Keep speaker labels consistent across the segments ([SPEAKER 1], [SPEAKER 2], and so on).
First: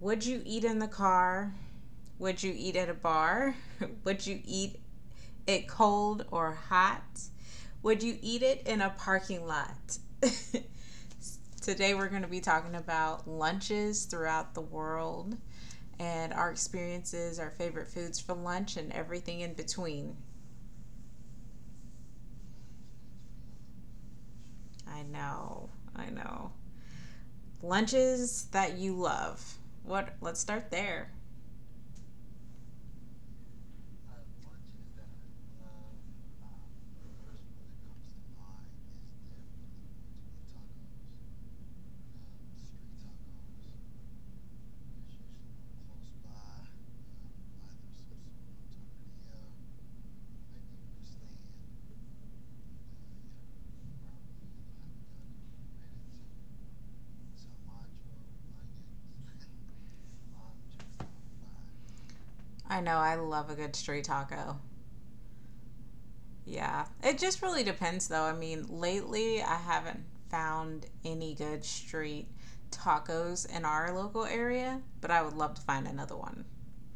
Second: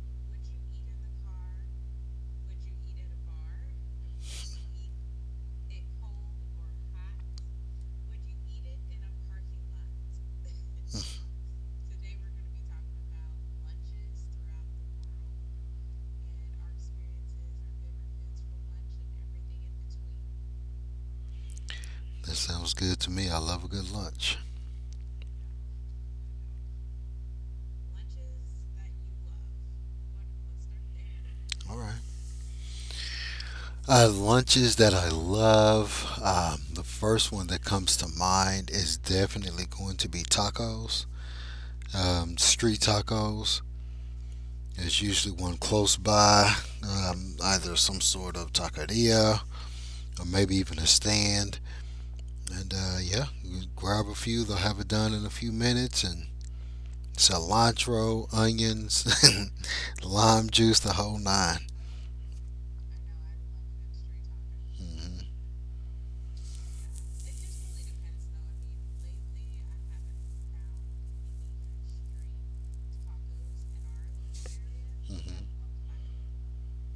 [SPEAKER 1] Would you eat in the car? Would you eat at a bar? Would you eat it cold or hot? Would you eat it in a parking lot? Today, we're going to be talking about lunches throughout the world and our experiences, our favorite foods for lunch, and everything in between.
[SPEAKER 2] That sounds good to me. I love a good lunch.
[SPEAKER 1] I know, I know. Lunches that you love. What? Let's start there.
[SPEAKER 2] All right. Lunches that I love. The first one that comes to mind is definitely going to be tacos. Street tacos. There's usually one close by, either some sort of taqueria or maybe even a stand. And yeah, you grab a few. They'll have it done in a few minutes. And cilantro, onions, lime juice, the whole nine.
[SPEAKER 1] I know. I love a good street taco.
[SPEAKER 2] Mm-hmm.
[SPEAKER 1] Yeah. It just really depends, though. I mean, lately I haven't found any good street tacos in our local area, but I would
[SPEAKER 2] Mm-hmm.
[SPEAKER 1] love to find another one.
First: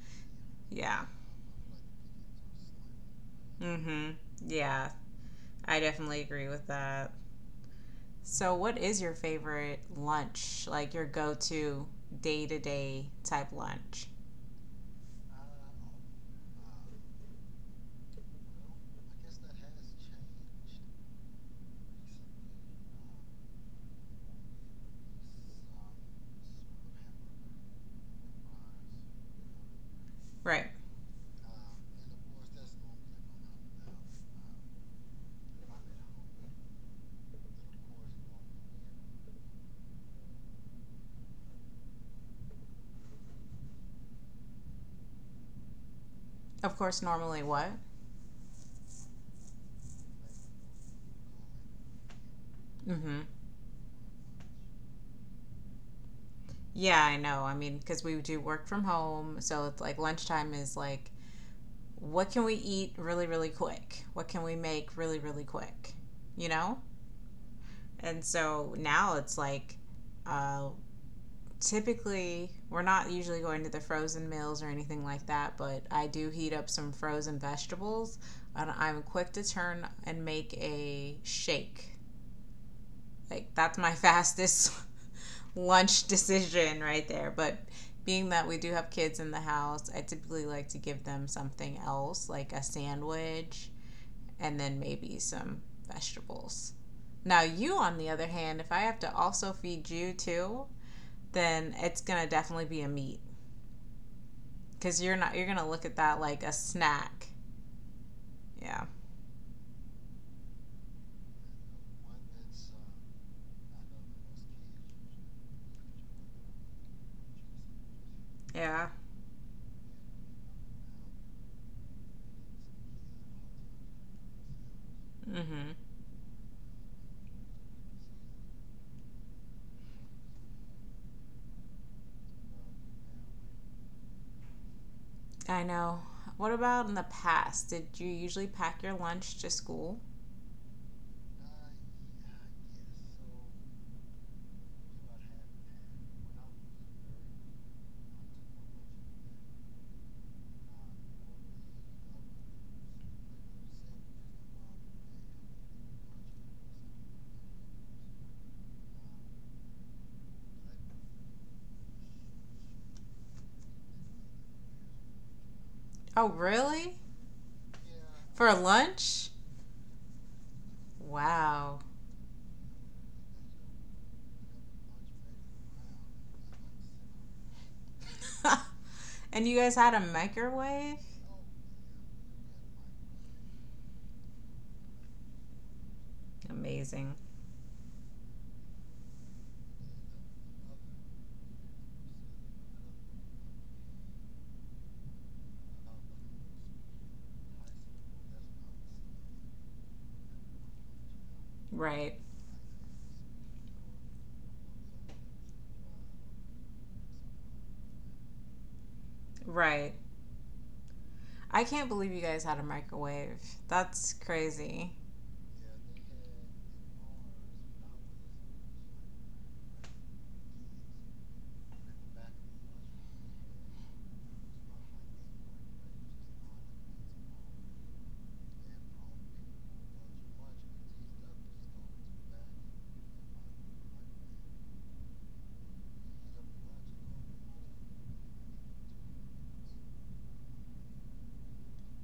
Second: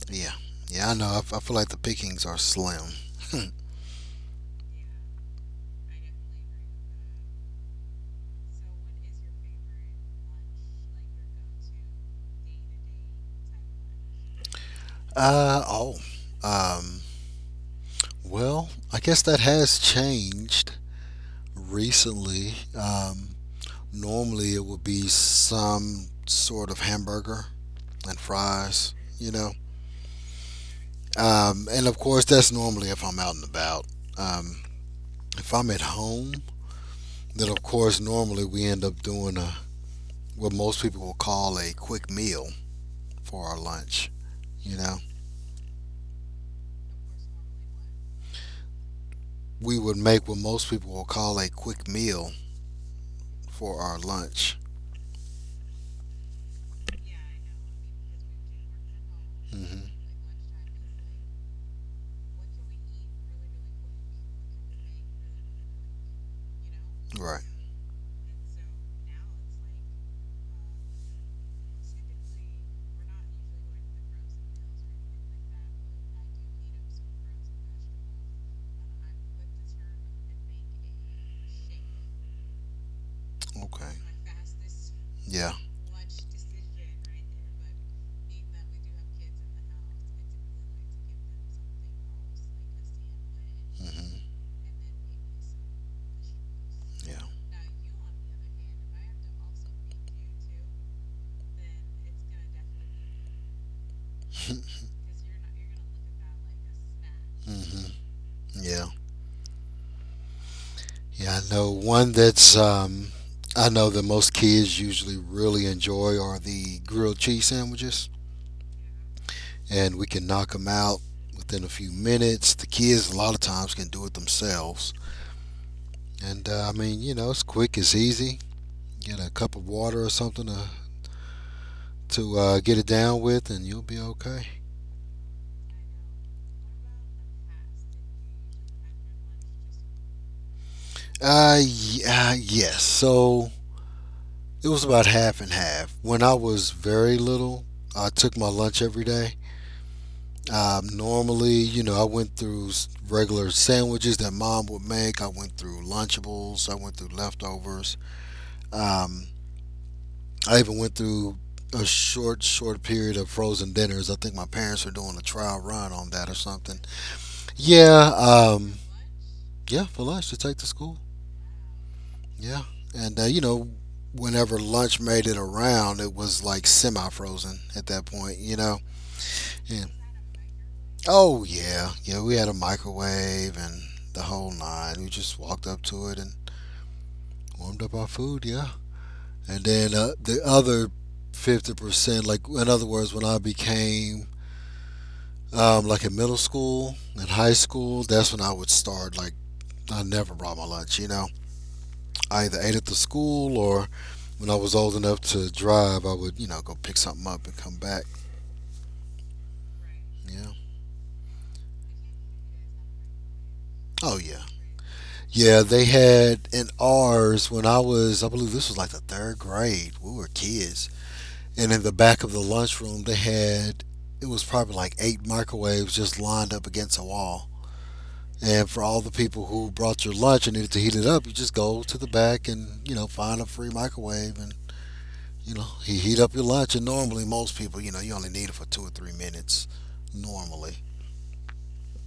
[SPEAKER 2] Yeah. Yeah, I
[SPEAKER 1] Yeah.
[SPEAKER 2] know. I feel like the pickings are slim.
[SPEAKER 1] Mm hmm. Yeah. I definitely agree with that. So, what is your favorite lunch? Like your go to day type lunch?
[SPEAKER 2] Uh oh. Um well, I guess that has changed recently. Normally it would be some sort of hamburger and fries, you know.
[SPEAKER 1] Right.
[SPEAKER 2] And of course that's normally if I'm out and about. Um if I'm at home, then of course normally we end up doing a what most people will call a quick meal for our lunch, you know.
[SPEAKER 1] Of course, normally what?
[SPEAKER 2] We would make what most people will call a quick meal
[SPEAKER 1] Mm hmm.
[SPEAKER 2] for our lunch.
[SPEAKER 1] Yeah, I know. I mean, because we do work from home. So, it's
[SPEAKER 2] Hmm.
[SPEAKER 1] like lunchtime is like what can we eat really, really quick? What can we make really, really quick? You know?
[SPEAKER 2] Right.
[SPEAKER 1] And so now it's like, uh, typically we're not usually going to the frozen meals or anything like that, but I do heat up some frozen vegetables and I'm quick to turn and make a shake. Like that's
[SPEAKER 2] Okay.
[SPEAKER 1] my fastest
[SPEAKER 2] Yeah.
[SPEAKER 1] lunch decision right there. But being that we do have kids in the house, I typically like to give them something else, like a sandwich
[SPEAKER 2] Hmm.
[SPEAKER 1] and then maybe some vegetables.
[SPEAKER 2] Yeah.
[SPEAKER 1] Now, you, on the other hand, if I have to also feed you too, then it's gonna definitely be a meat because you're not you're gonna look at that like a snack.
[SPEAKER 2] Hmm. Yeah.
[SPEAKER 1] Yeah.
[SPEAKER 2] Yeah. I know that most kids usually really enjoy are the grilled cheese sandwiches,
[SPEAKER 1] Yeah.
[SPEAKER 2] and we can knock them out within a few minutes. The kids a lot of times can do it themselves,
[SPEAKER 1] Mm-hmm.
[SPEAKER 2] and I mean, you know, it's quick, it's easy. Get a cup of water or something to get it down with, and you'll be okay.
[SPEAKER 1] I know. What about in the past? Did you usually pack your lunch to school?
[SPEAKER 2] Yeah, yes. So it was about half and half. When I was very little, I took my lunch every day. Normally, you know, I went through regular sandwiches that mom would make. I went through Lunchables. I went through leftovers. Um, I even went through a short period of frozen dinners. I think my parents were doing a trial run on that
[SPEAKER 1] Oh,
[SPEAKER 2] or something.
[SPEAKER 1] really?
[SPEAKER 2] Yeah.
[SPEAKER 1] For lunch?
[SPEAKER 2] Yeah, for lunch to take to school.
[SPEAKER 1] Wow.
[SPEAKER 2] Yeah. And, you know, whenever lunch made it around, it was like semi frozen at that point, you know?
[SPEAKER 1] And you guys
[SPEAKER 2] And,
[SPEAKER 1] had a microwave?
[SPEAKER 2] oh, yeah. Yeah, we had a microwave and the whole nine. We just walked up to it and
[SPEAKER 1] Amazing.
[SPEAKER 2] warmed up our food, yeah. And then the other 50%, like, in other words, when I became like in middle school and high school, that's when I would start, like, I never brought my lunch, you know?
[SPEAKER 1] Right.
[SPEAKER 2] I either ate at the school, or when I was old enough to drive, I would, you know, go pick something up and come back.
[SPEAKER 1] Right.
[SPEAKER 2] Yeah.
[SPEAKER 1] I can't believe you guys had a microwave. That's
[SPEAKER 2] Oh, yeah.
[SPEAKER 1] crazy.
[SPEAKER 2] Yeah, they had in ours when I was, I believe this was like the third grade. We were kids. And in the back of the lunchroom, they had, it was probably like eight microwaves just lined up against a wall. And for all the people who brought your lunch and needed to heat it up, you just go to the back and, you know, find a free microwave and, you know, he heat up your lunch, and normally most people, you know, you only need it for 2 or 3 minutes. Normally,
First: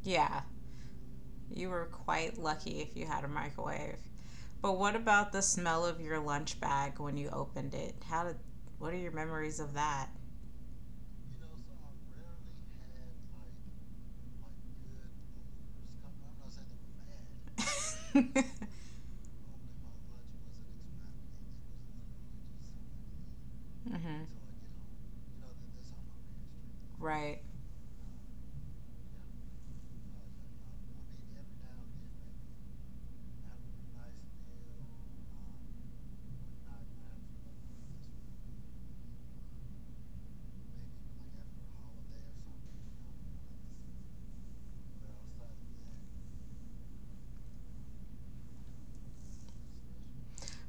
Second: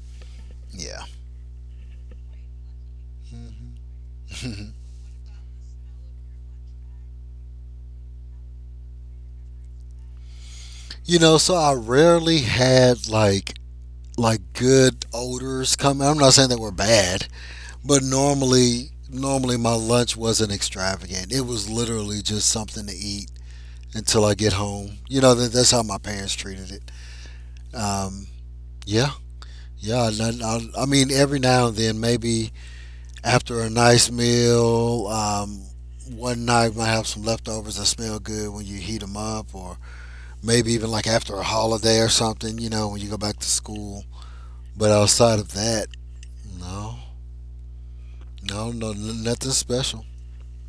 [SPEAKER 1] Yeah,
[SPEAKER 2] yeah.
[SPEAKER 1] you were quite lucky if you had a
[SPEAKER 2] Hmm.
[SPEAKER 1] microwave. But what about the smell of your lunch bag when you opened it? How did What are your memories of that?
[SPEAKER 2] You know, so I rarely had like good odors come. I'm not saying they were bad, but
[SPEAKER 1] Hmm.
[SPEAKER 2] normally my lunch wasn't extravagant. It was literally just something to eat until I get home. You know, that's how my parents treated it.
[SPEAKER 1] Right.
[SPEAKER 2] Um, yeah, yeah. And I mean, every now and then, maybe after a nice meal. One night might have some leftovers that smell good when you heat them up, or maybe even like after a holiday or something. You know, when you go back to school. But outside of that, no, no, no, nothing special.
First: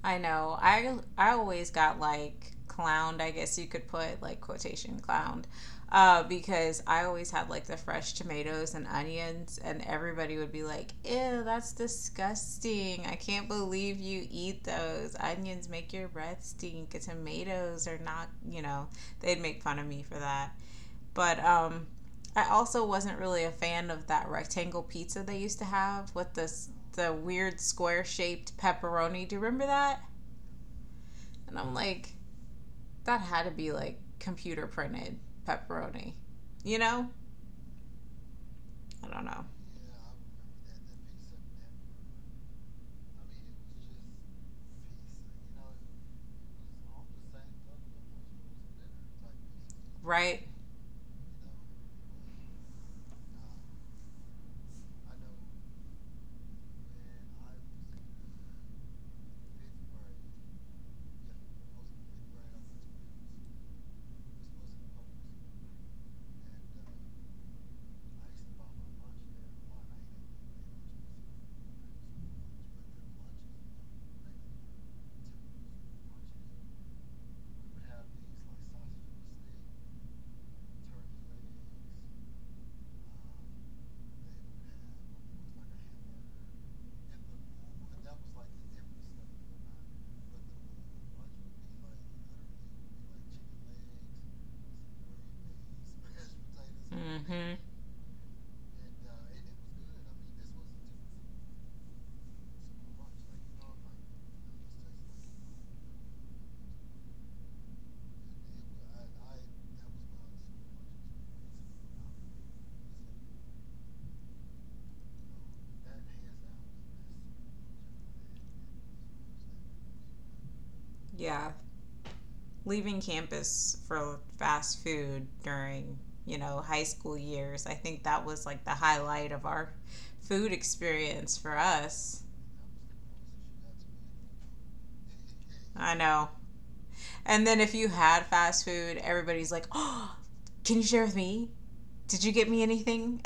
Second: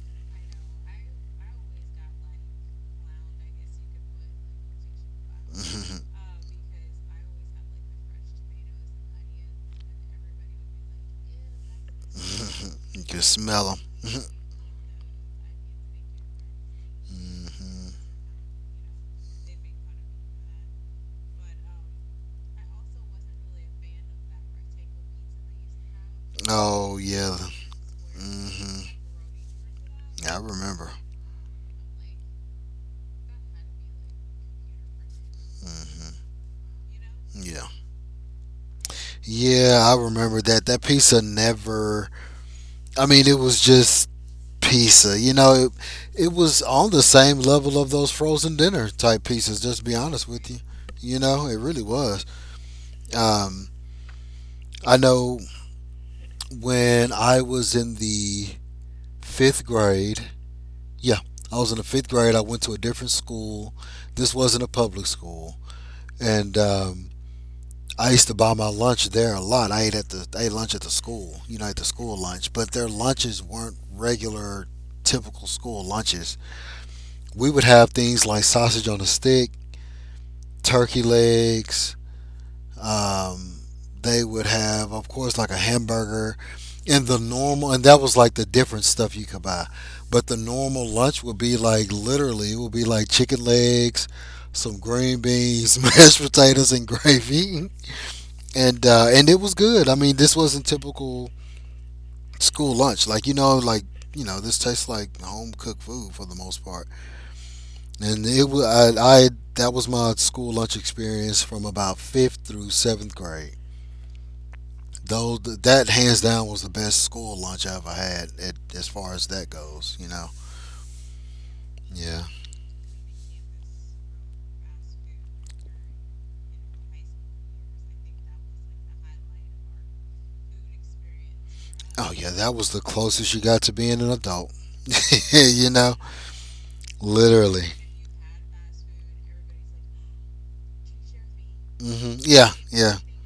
[SPEAKER 1] I know. I always got like clowned. I guess you could put like quotation clowned.
[SPEAKER 2] You
[SPEAKER 1] Because I always had like the fresh tomatoes and onions, and everybody would be like, "Ew, that's disgusting. I
[SPEAKER 2] can
[SPEAKER 1] can't
[SPEAKER 2] smell them.
[SPEAKER 1] believe you eat those. Onions make your breath stink. Tomatoes
[SPEAKER 2] Hmm.
[SPEAKER 1] are not, they'd make fun of me for that." But I also wasn't really a fan of that rectangle pizza they used to have with this
[SPEAKER 2] Oh
[SPEAKER 1] the
[SPEAKER 2] yeah.
[SPEAKER 1] weird square shaped
[SPEAKER 2] Hmm.
[SPEAKER 1] pepperoni. Do you remember that?
[SPEAKER 2] I remember.
[SPEAKER 1] And I'm like, that had to be like computer printed pepperoni. You know?
[SPEAKER 2] Yeah.
[SPEAKER 1] I don't know.
[SPEAKER 2] Yeah, I remember that. That pizza never. I mean, it was just pizza. You know, it was on the same level of those frozen dinner type pizzas. Just to be honest
[SPEAKER 1] Right?
[SPEAKER 2] with you, you know, it really was. Um, I know when I was in the fifth grade. Yeah, I was in the fifth grade. I went to a different school. This wasn't a public school, and I used to buy my lunch there a lot. I ate lunch at the school. You know, at the school lunch, but their lunches weren't regular, typical school lunches. We would have things like sausage on a stick, turkey legs. Um, they would have, of course, like a hamburger and the normal, and that was like the different stuff you could buy. But the normal lunch would be like, literally, it would be like chicken legs, some green beans, mashed potatoes, and
[SPEAKER 1] Mm-hmm.
[SPEAKER 2] gravy. And it was good. I mean, this wasn't typical school lunch. You know, this tastes like home cooked food for the most part. And it was I That was my school lunch experience from about fifth through seventh grade. Though that hands down was the best school lunch I ever had, as far as that goes. You know.
[SPEAKER 1] Yeah.
[SPEAKER 2] Yeah.
[SPEAKER 1] Leaving campus for fast food during, high school years, I think that was like the highlight of our food experience for
[SPEAKER 2] Oh
[SPEAKER 1] us.
[SPEAKER 2] yeah, that was the closest you got to being an adult. You
[SPEAKER 1] I
[SPEAKER 2] know,
[SPEAKER 1] know. And then
[SPEAKER 2] literally.
[SPEAKER 1] if you had fast food, everybody's like, oh, can you share with me?
[SPEAKER 2] Hmm.
[SPEAKER 1] Did you get
[SPEAKER 2] Yeah,
[SPEAKER 1] me
[SPEAKER 2] yeah.
[SPEAKER 1] anything?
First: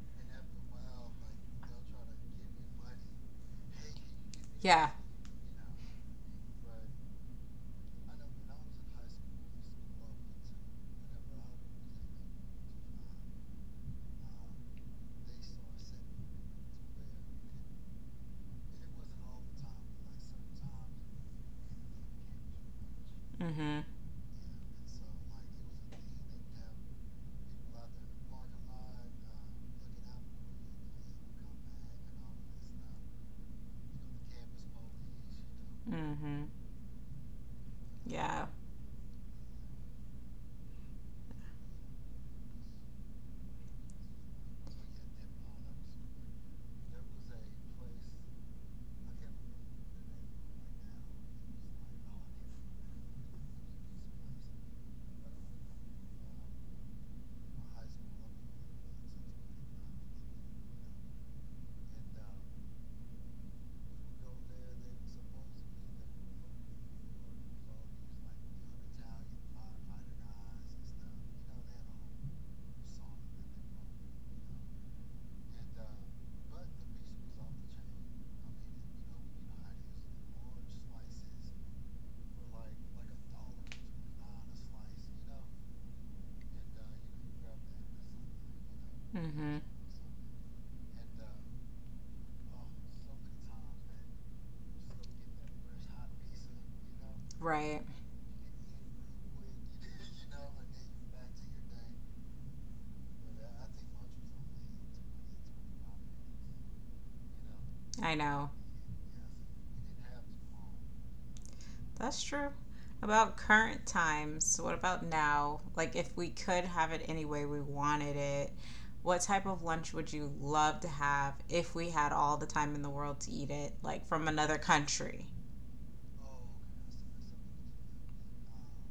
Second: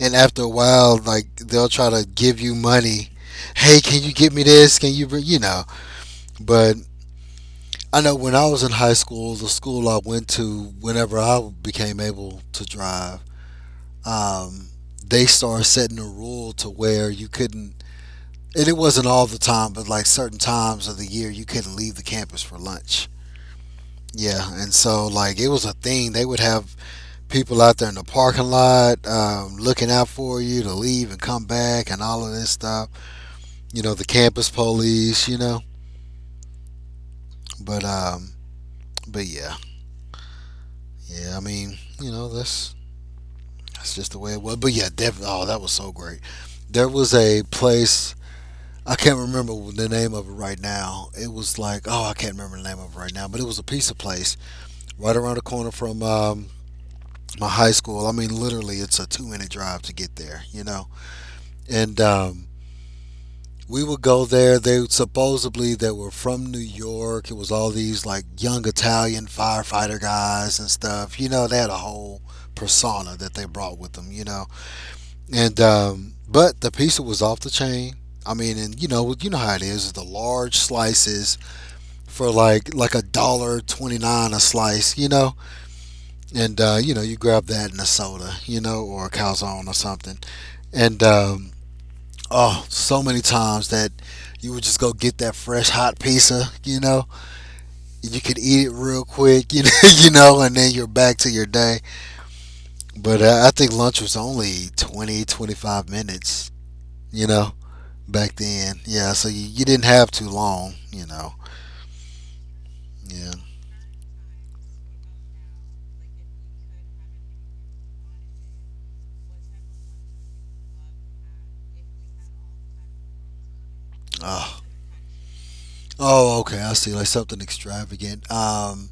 [SPEAKER 2] And after a while, like they'll try to give you money. Hey, can you get me this?
[SPEAKER 1] Yeah.
[SPEAKER 2] Can you, bring, you know? But I know when I was in high school, the school I went to, whenever I became able to drive, um, they started setting a rule to where you couldn't, and it wasn't all the time, but like certain times of the year, you couldn't leave the campus for lunch.
[SPEAKER 1] Mm-hmm.
[SPEAKER 2] Yeah, and so like it was a thing. They would have people out there in the parking lot, looking out for you to leave and come back and all of this stuff. You know, the campus police. You know,
[SPEAKER 1] Mm-hmm.
[SPEAKER 2] but um,
[SPEAKER 1] Yeah.
[SPEAKER 2] but yeah, yeah. I mean, you know, that's just the way it was. But yeah, Devin, oh, that was so great. There was a place, I can't remember the name of it right now. It was like, oh, I can't remember the name of it right now, but it was a pizza place right around the corner from my high school. I mean, literally, it's a 2 minute drive to get there, you know? And, we would go there. They Supposedly they were from New York. It was all these like young Italian firefighter guys and stuff. You know, they had a whole persona that they brought with them. You know, And but the pizza was off the chain. I mean, and you know how it is. The large slices for like a dollar twenty nine a slice, you know. And you know, you grab that in a soda, you know, or a
[SPEAKER 1] Mm-hmm.
[SPEAKER 2] calzone or something. And Oh, so many times that you would just go get that fresh hot pizza, you know.
[SPEAKER 1] Right.
[SPEAKER 2] You could eat it real quick, you know, you know, and then you're back to your day. But I think lunch was only 20 to 25 minutes, you know,
[SPEAKER 1] I
[SPEAKER 2] back
[SPEAKER 1] know.
[SPEAKER 2] then. Yeah, so you didn't have too long, you know.
[SPEAKER 1] That's true.
[SPEAKER 2] Yeah.
[SPEAKER 1] About current times, what about now? Like, if we could have it any way we wanted it, what type of lunch would you love to have if we had all the time in the world to eat it? Like, from another
[SPEAKER 2] Oh,
[SPEAKER 1] country?
[SPEAKER 2] oh okay. I see. Like something extravagant. Um,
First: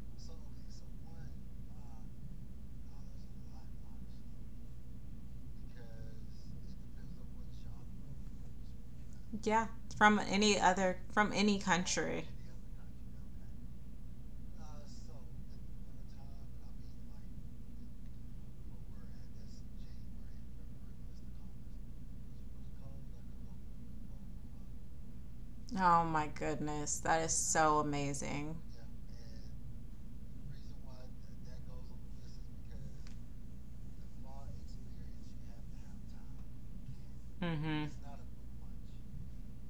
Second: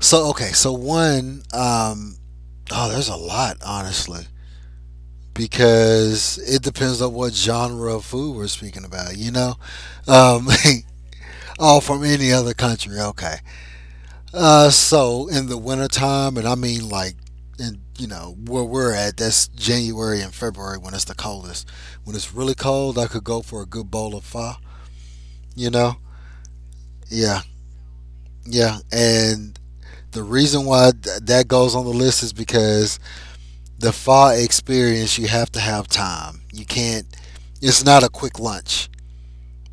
[SPEAKER 2] so, Okay. So, one, oh, there's a lot, honestly, because it depends on what genre of food we're speaking about, you know?
[SPEAKER 1] Yeah,
[SPEAKER 2] Um,
[SPEAKER 1] from any
[SPEAKER 2] oh, from
[SPEAKER 1] country.
[SPEAKER 2] any other country. Okay. So in the wintertime, and I mean like, in, you know, where we're at, that's January and February when it's the coldest. When it's really cold, I could go for a good bowl of pho. You know,
[SPEAKER 1] Oh my goodness, that is
[SPEAKER 2] yeah,
[SPEAKER 1] so amazing.
[SPEAKER 2] yeah. And the reason why that goes on the list is because the pho experience, you have to have time. You can't.
[SPEAKER 1] Mm
[SPEAKER 2] It's
[SPEAKER 1] hmm.
[SPEAKER 2] not a quick lunch.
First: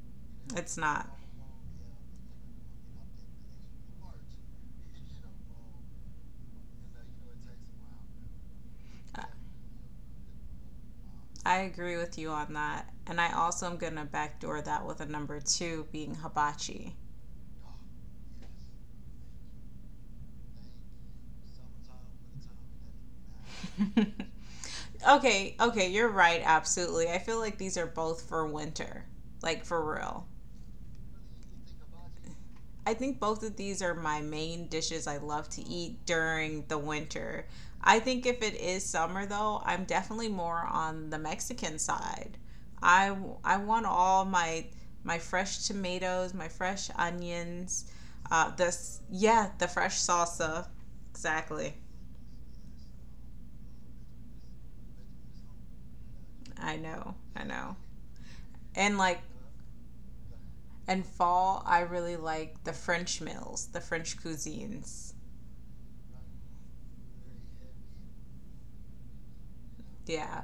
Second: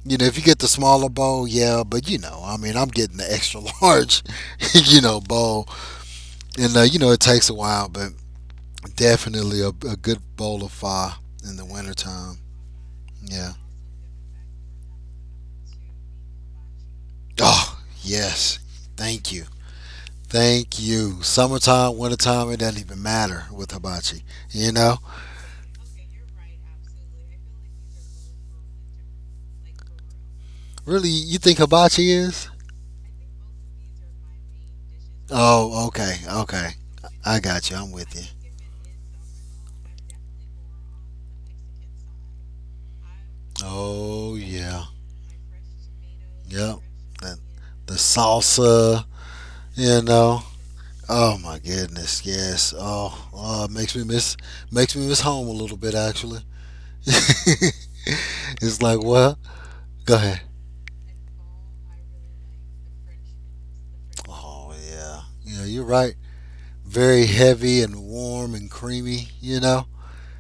[SPEAKER 2] You know, if you get the
[SPEAKER 1] It's
[SPEAKER 2] smaller
[SPEAKER 1] not.
[SPEAKER 2] bowl, yeah, but you know, I mean, I'm getting the extra large, you know, bowl, and you know, it takes a while, but definitely a good bowl of pho
[SPEAKER 1] I
[SPEAKER 2] in the
[SPEAKER 1] agree with you
[SPEAKER 2] wintertime.
[SPEAKER 1] on that. And I
[SPEAKER 2] Yeah.
[SPEAKER 1] also am going to backdoor that with a number two being hibachi.
[SPEAKER 2] Oh, yes. Thank you. Thank you. Summertime, wintertime, it doesn't even matter with hibachi. You know?
[SPEAKER 1] Okay, okay, you're right, absolutely. I feel like these are both for winter, like for real.
[SPEAKER 2] Really, you think hibachi is?
[SPEAKER 1] I think both of these are my main dishes I love to
[SPEAKER 2] Oh,
[SPEAKER 1] eat
[SPEAKER 2] okay.
[SPEAKER 1] during
[SPEAKER 2] Okay.
[SPEAKER 1] the
[SPEAKER 2] I
[SPEAKER 1] winter.
[SPEAKER 2] got you. I'm
[SPEAKER 1] I
[SPEAKER 2] with
[SPEAKER 1] think if
[SPEAKER 2] you.
[SPEAKER 1] it is summer though, I'm definitely more on the Mexican side. I I want all
[SPEAKER 2] Oh,
[SPEAKER 1] my
[SPEAKER 2] yeah.
[SPEAKER 1] my fresh tomatoes, my
[SPEAKER 2] Yep.
[SPEAKER 1] fresh
[SPEAKER 2] The,
[SPEAKER 1] onions,
[SPEAKER 2] the
[SPEAKER 1] this
[SPEAKER 2] salsa,
[SPEAKER 1] yeah, the fresh
[SPEAKER 2] you know?
[SPEAKER 1] salsa.
[SPEAKER 2] Oh, my
[SPEAKER 1] Exactly.
[SPEAKER 2] goodness. Yes. Oh, oh, it makes me miss home a little bit, actually.
[SPEAKER 1] I know. I know.
[SPEAKER 2] It's
[SPEAKER 1] And
[SPEAKER 2] like,
[SPEAKER 1] like
[SPEAKER 2] well, go ahead.
[SPEAKER 1] in fall, I really like the French meals, the French
[SPEAKER 2] Oh
[SPEAKER 1] cuisines.
[SPEAKER 2] yeah. Yeah, you're right. Very heavy and warm and creamy, you know?
[SPEAKER 1] Yeah.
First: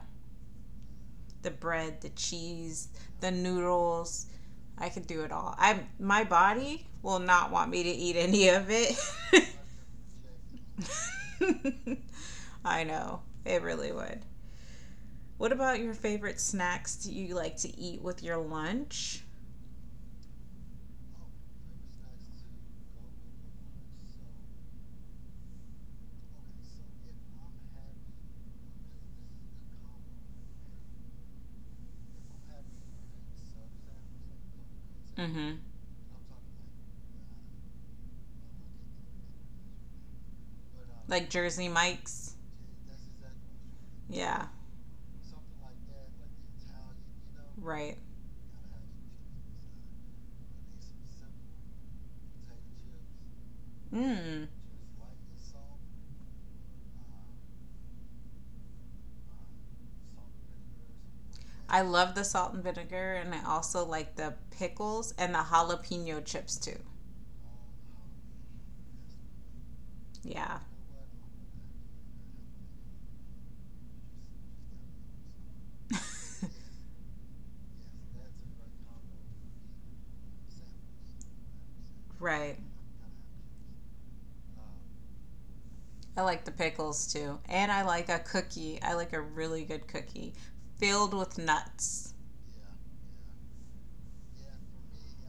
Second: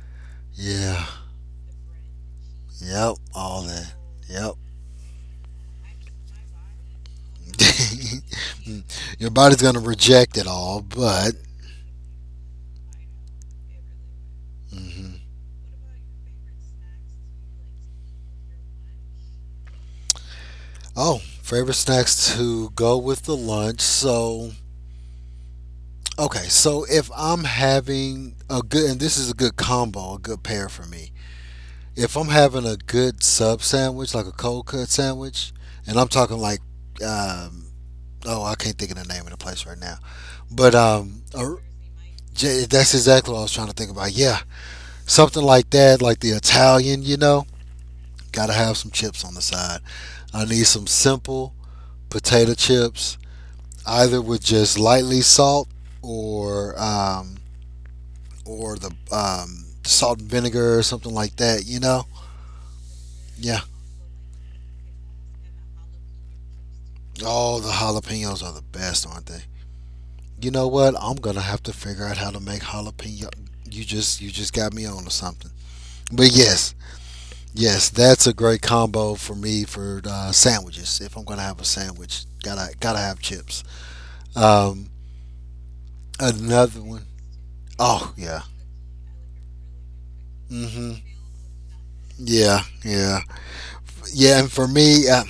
[SPEAKER 2] Yeah.
[SPEAKER 1] The bread, the cheese,
[SPEAKER 2] Yep,
[SPEAKER 1] the
[SPEAKER 2] all that.
[SPEAKER 1] noodles.
[SPEAKER 2] Yep.
[SPEAKER 1] I could do it all. I my body will not want me to eat any of it.
[SPEAKER 2] Your body's gonna reject it all, but
[SPEAKER 1] I know. It really would.
[SPEAKER 2] hmm
[SPEAKER 1] What about your favorite snacks do you like to eat with your lunch?
[SPEAKER 2] oh, favorite snacks to go with the lunch. So okay, so if I'm having a good, and this is a good combo, a good pair for me. If I'm having a good sub sandwich, like a cold cut sandwich,
[SPEAKER 1] Mhm.
[SPEAKER 2] and I'm talking like um, oh, I can't think of the name of the place right now. But
[SPEAKER 1] Like Jersey Mike's.
[SPEAKER 2] J- that's exactly what I was trying to think about. Yeah,
[SPEAKER 1] Yeah,
[SPEAKER 2] something like that, like the Italian.
[SPEAKER 1] right.
[SPEAKER 2] Gotta have some chips on the side. I need some simple potato chips, either with
[SPEAKER 1] Mhm.
[SPEAKER 2] just lightly salt or um, or the salt and vinegar or something like that, you
[SPEAKER 1] I
[SPEAKER 2] know.
[SPEAKER 1] love the salt and vinegar and I
[SPEAKER 2] Yeah.
[SPEAKER 1] also like the pickles and the jalapeno chips too.
[SPEAKER 2] Oh, the jalapenos are the best, aren't they? You
[SPEAKER 1] Yeah.
[SPEAKER 2] know what? I'm gonna have to figure out how to make jalapeno. You just got me on to something. But yes, yes, that's a great combo for me for sandwiches. If I'm gonna have a sandwich,
[SPEAKER 1] Right.
[SPEAKER 2] gotta have chips. Um,
[SPEAKER 1] I like the
[SPEAKER 2] another one.
[SPEAKER 1] pickles too. And I like
[SPEAKER 2] Oh
[SPEAKER 1] a
[SPEAKER 2] yeah.
[SPEAKER 1] cookie. I like a really good cookie
[SPEAKER 2] Mm
[SPEAKER 1] filled
[SPEAKER 2] hmm.
[SPEAKER 1] with nuts.
[SPEAKER 2] Yeah, yeah, yeah. And for me,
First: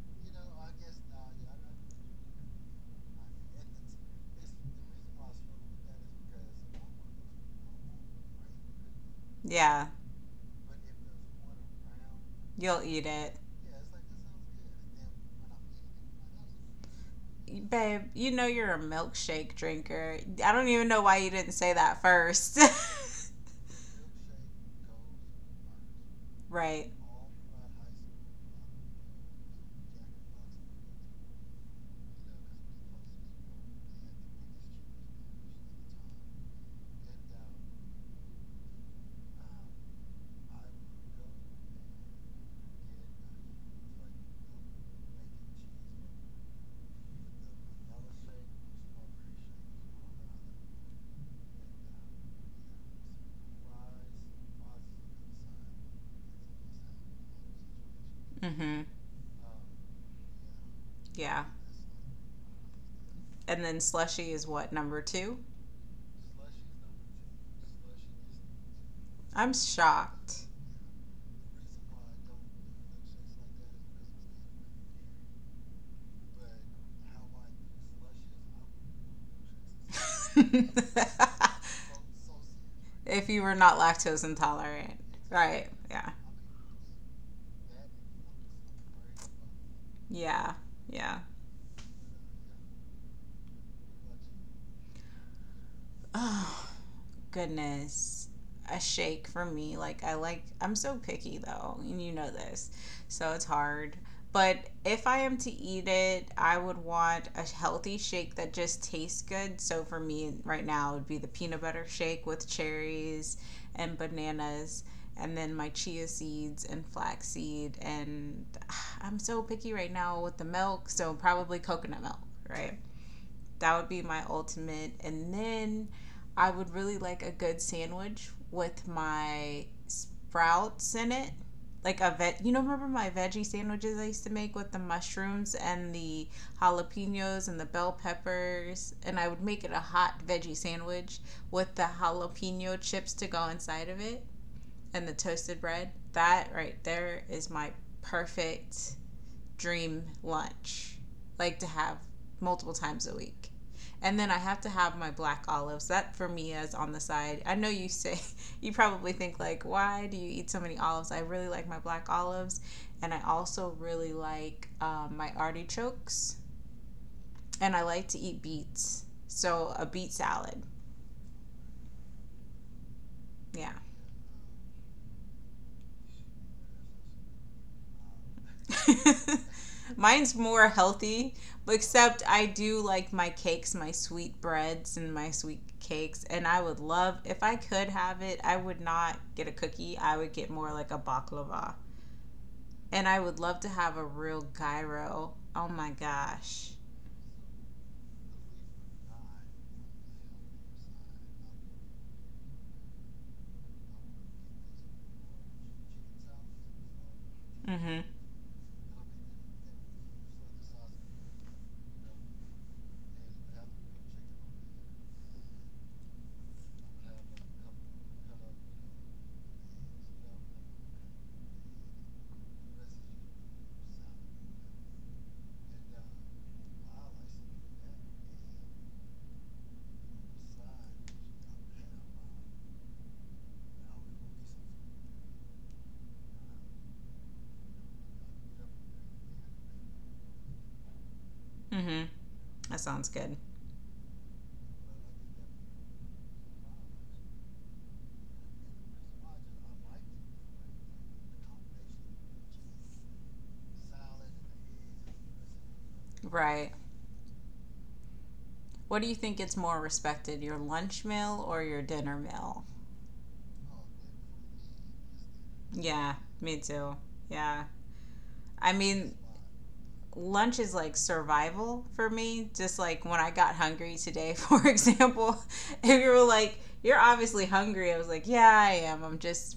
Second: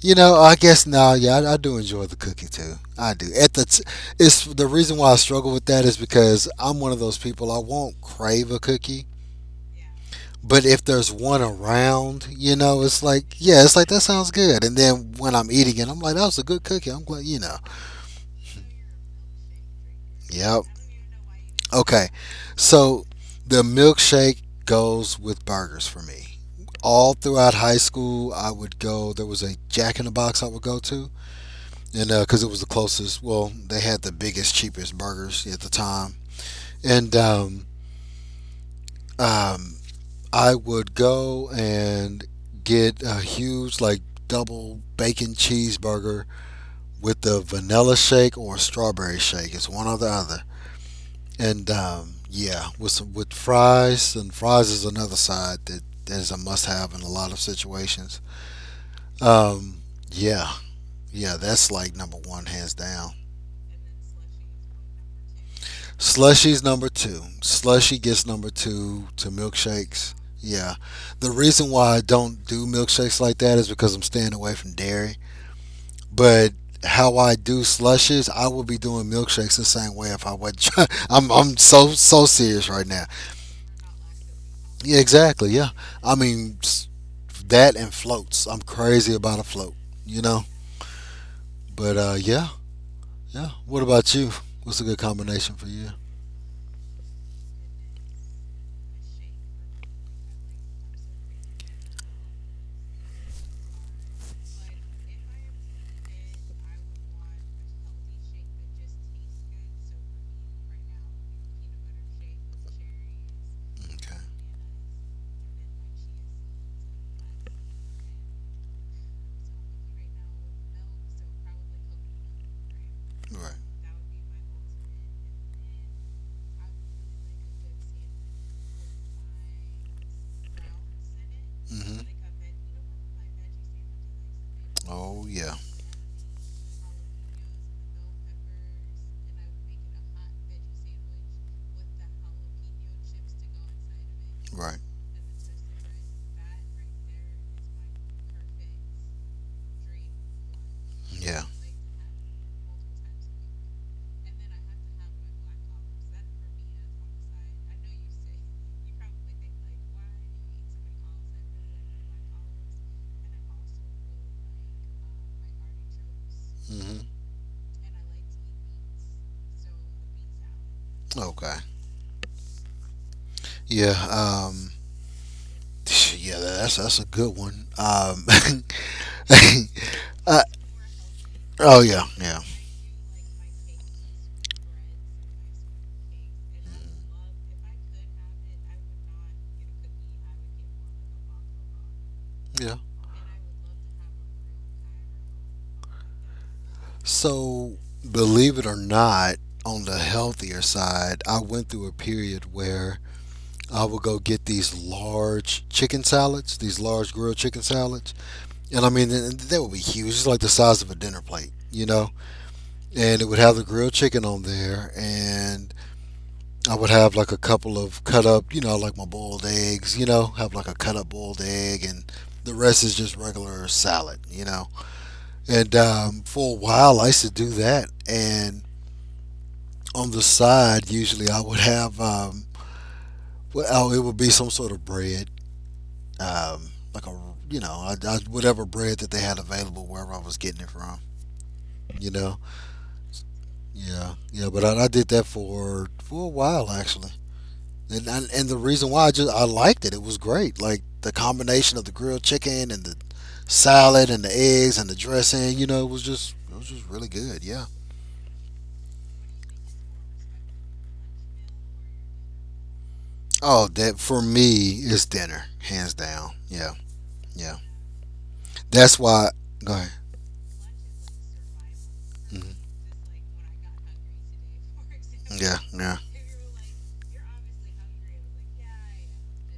[SPEAKER 2] you know, I guess no. Yeah, I do enjoy the cookie too. I do. It's the reason why I struggle with that is because I'm one of those people. I won't crave a cookie,
[SPEAKER 1] Yeah,
[SPEAKER 2] but if there's one around, you know,
[SPEAKER 1] you'll
[SPEAKER 2] it's
[SPEAKER 1] eat
[SPEAKER 2] like
[SPEAKER 1] it.
[SPEAKER 2] yeah, it's like that sounds good. And then when I'm eating it, I'm like, that was a good cookie. I'm glad, you know.
[SPEAKER 1] Babe, you know you're a milkshake drinker. I
[SPEAKER 2] Yep.
[SPEAKER 1] don't even know why you didn't say that
[SPEAKER 2] Okay,
[SPEAKER 1] first.
[SPEAKER 2] so the milkshake goes with burgers for me.
[SPEAKER 1] Right.
[SPEAKER 2] All throughout high school, I would go. There was a Jack in the Box I would go to, and because it was the closest, well, they had the biggest, cheapest burgers at the time, and um, I would go and get a huge, like double bacon cheeseburger with the vanilla shake or strawberry shake. It's one or the other. And yeah, with some, with fries, and fries is another side that is a must-have in a lot of situations.
[SPEAKER 1] Mm hmm.
[SPEAKER 2] Um, yeah, yeah,
[SPEAKER 1] Yeah.
[SPEAKER 2] that's like number one, hands down.
[SPEAKER 1] And then slushy is what, number two?
[SPEAKER 2] Slushy's number two. Slushy gets number two to
[SPEAKER 1] I'm
[SPEAKER 2] milkshakes.
[SPEAKER 1] shocked.
[SPEAKER 2] Yeah, the reason why I don't do milkshakes like that is because I'm staying away from dairy. But how I do slushes, I would be doing milkshakes the same way if I wasn't.
[SPEAKER 1] If
[SPEAKER 2] I'm so serious right now.
[SPEAKER 1] you were not lactose intolerant.
[SPEAKER 2] Yeah, exactly.
[SPEAKER 1] Right.
[SPEAKER 2] Yeah.
[SPEAKER 1] Yeah.
[SPEAKER 2] I mean, s- that and floats. I'm crazy about a float, you know?
[SPEAKER 1] Yeah. Yeah.
[SPEAKER 2] But yeah, yeah. What about you? What's a good combination for you?
[SPEAKER 1] Goodness, a shake for me. Like I'm so picky though, and you know this. So it's hard. But if I am to eat it, I would want a healthy shake that just tastes good. So for me right now it would be the peanut butter shake with cherries and
[SPEAKER 2] Okay.
[SPEAKER 1] bananas and then my chia seeds and flaxseed and I'm so picky right now with the milk, so probably coconut milk, right?
[SPEAKER 2] Right.
[SPEAKER 1] That would be my ultimate. And then I would really like a good sandwich with my sprouts in it. Like a
[SPEAKER 2] Hmm.
[SPEAKER 1] vet, remember my veggie sandwiches I used to make with the
[SPEAKER 2] Oh yeah.
[SPEAKER 1] mushrooms and the jalapenos and the bell peppers? And I would make it a hot veggie sandwich with the jalapeno chips to go inside of it
[SPEAKER 2] Right.
[SPEAKER 1] and the toasted bread. That right there is my perfect dream lunch,
[SPEAKER 2] Yeah.
[SPEAKER 1] like to have multiple times a week. And then I have to have my black olives. That for me is on the side. I know you say, you probably think, like, why do you eat so many olives? I really like my black olives. And I also really like my artichokes.
[SPEAKER 2] Hmm.
[SPEAKER 1] And I like to eat beets. So a beet salad.
[SPEAKER 2] Okay.
[SPEAKER 1] Yeah.
[SPEAKER 2] Yeah. Um, yeah, that's a good one.
[SPEAKER 1] Mine's
[SPEAKER 2] Uh,
[SPEAKER 1] more healthy, but
[SPEAKER 2] oh, yeah.
[SPEAKER 1] except
[SPEAKER 2] Yeah.
[SPEAKER 1] I do like my cakes, my sweet breads and my sweet cakes, and I would love if I could have it. I would not get a cookie. I would get more like a baklava,
[SPEAKER 2] Yeah.
[SPEAKER 1] and I would love to have a real gyro. Oh my gosh.
[SPEAKER 2] So, believe it or not, on the healthier side, I went through a period where I would go get these large chicken salads, these large grilled chicken
[SPEAKER 1] Mhm.
[SPEAKER 2] salads. And I mean, they would be huge, it's like the size of a dinner plate, you know? And it would have the grilled chicken on there. And I would have like a couple of cut up, you know, like my boiled eggs, you know, have like a cut up boiled egg. And the rest is just regular salad, you know? And for a while, I used to do that. And on the side, usually I would have, well, it would be some sort of bread like a whatever bread that they had available wherever I was getting it from.
[SPEAKER 1] Mhm.
[SPEAKER 2] You know,
[SPEAKER 1] That sounds good.
[SPEAKER 2] yeah, yeah. But I did that for a while actually, and the reason why I just I liked it. It was great, like the combination of the grilled chicken and the salad and the eggs and the dressing. You know, it was just it was
[SPEAKER 1] Right.
[SPEAKER 2] just really good. Yeah.
[SPEAKER 1] What do you think gets more respected, your lunch meal or your dinner meal?
[SPEAKER 2] Oh, that for me is dinner, hands
[SPEAKER 1] Yeah,
[SPEAKER 2] down.
[SPEAKER 1] me
[SPEAKER 2] Yeah,
[SPEAKER 1] too.
[SPEAKER 2] yeah.
[SPEAKER 1] Yeah. I
[SPEAKER 2] That's
[SPEAKER 1] mean,
[SPEAKER 2] why. Go ahead.
[SPEAKER 1] lunch is like survival for me.
[SPEAKER 2] Hmm.
[SPEAKER 1] Just like when I got hungry today, for example,
[SPEAKER 2] Yeah, yeah.
[SPEAKER 1] if you were like, you're obviously hungry, I was like, yeah, I am. I'm just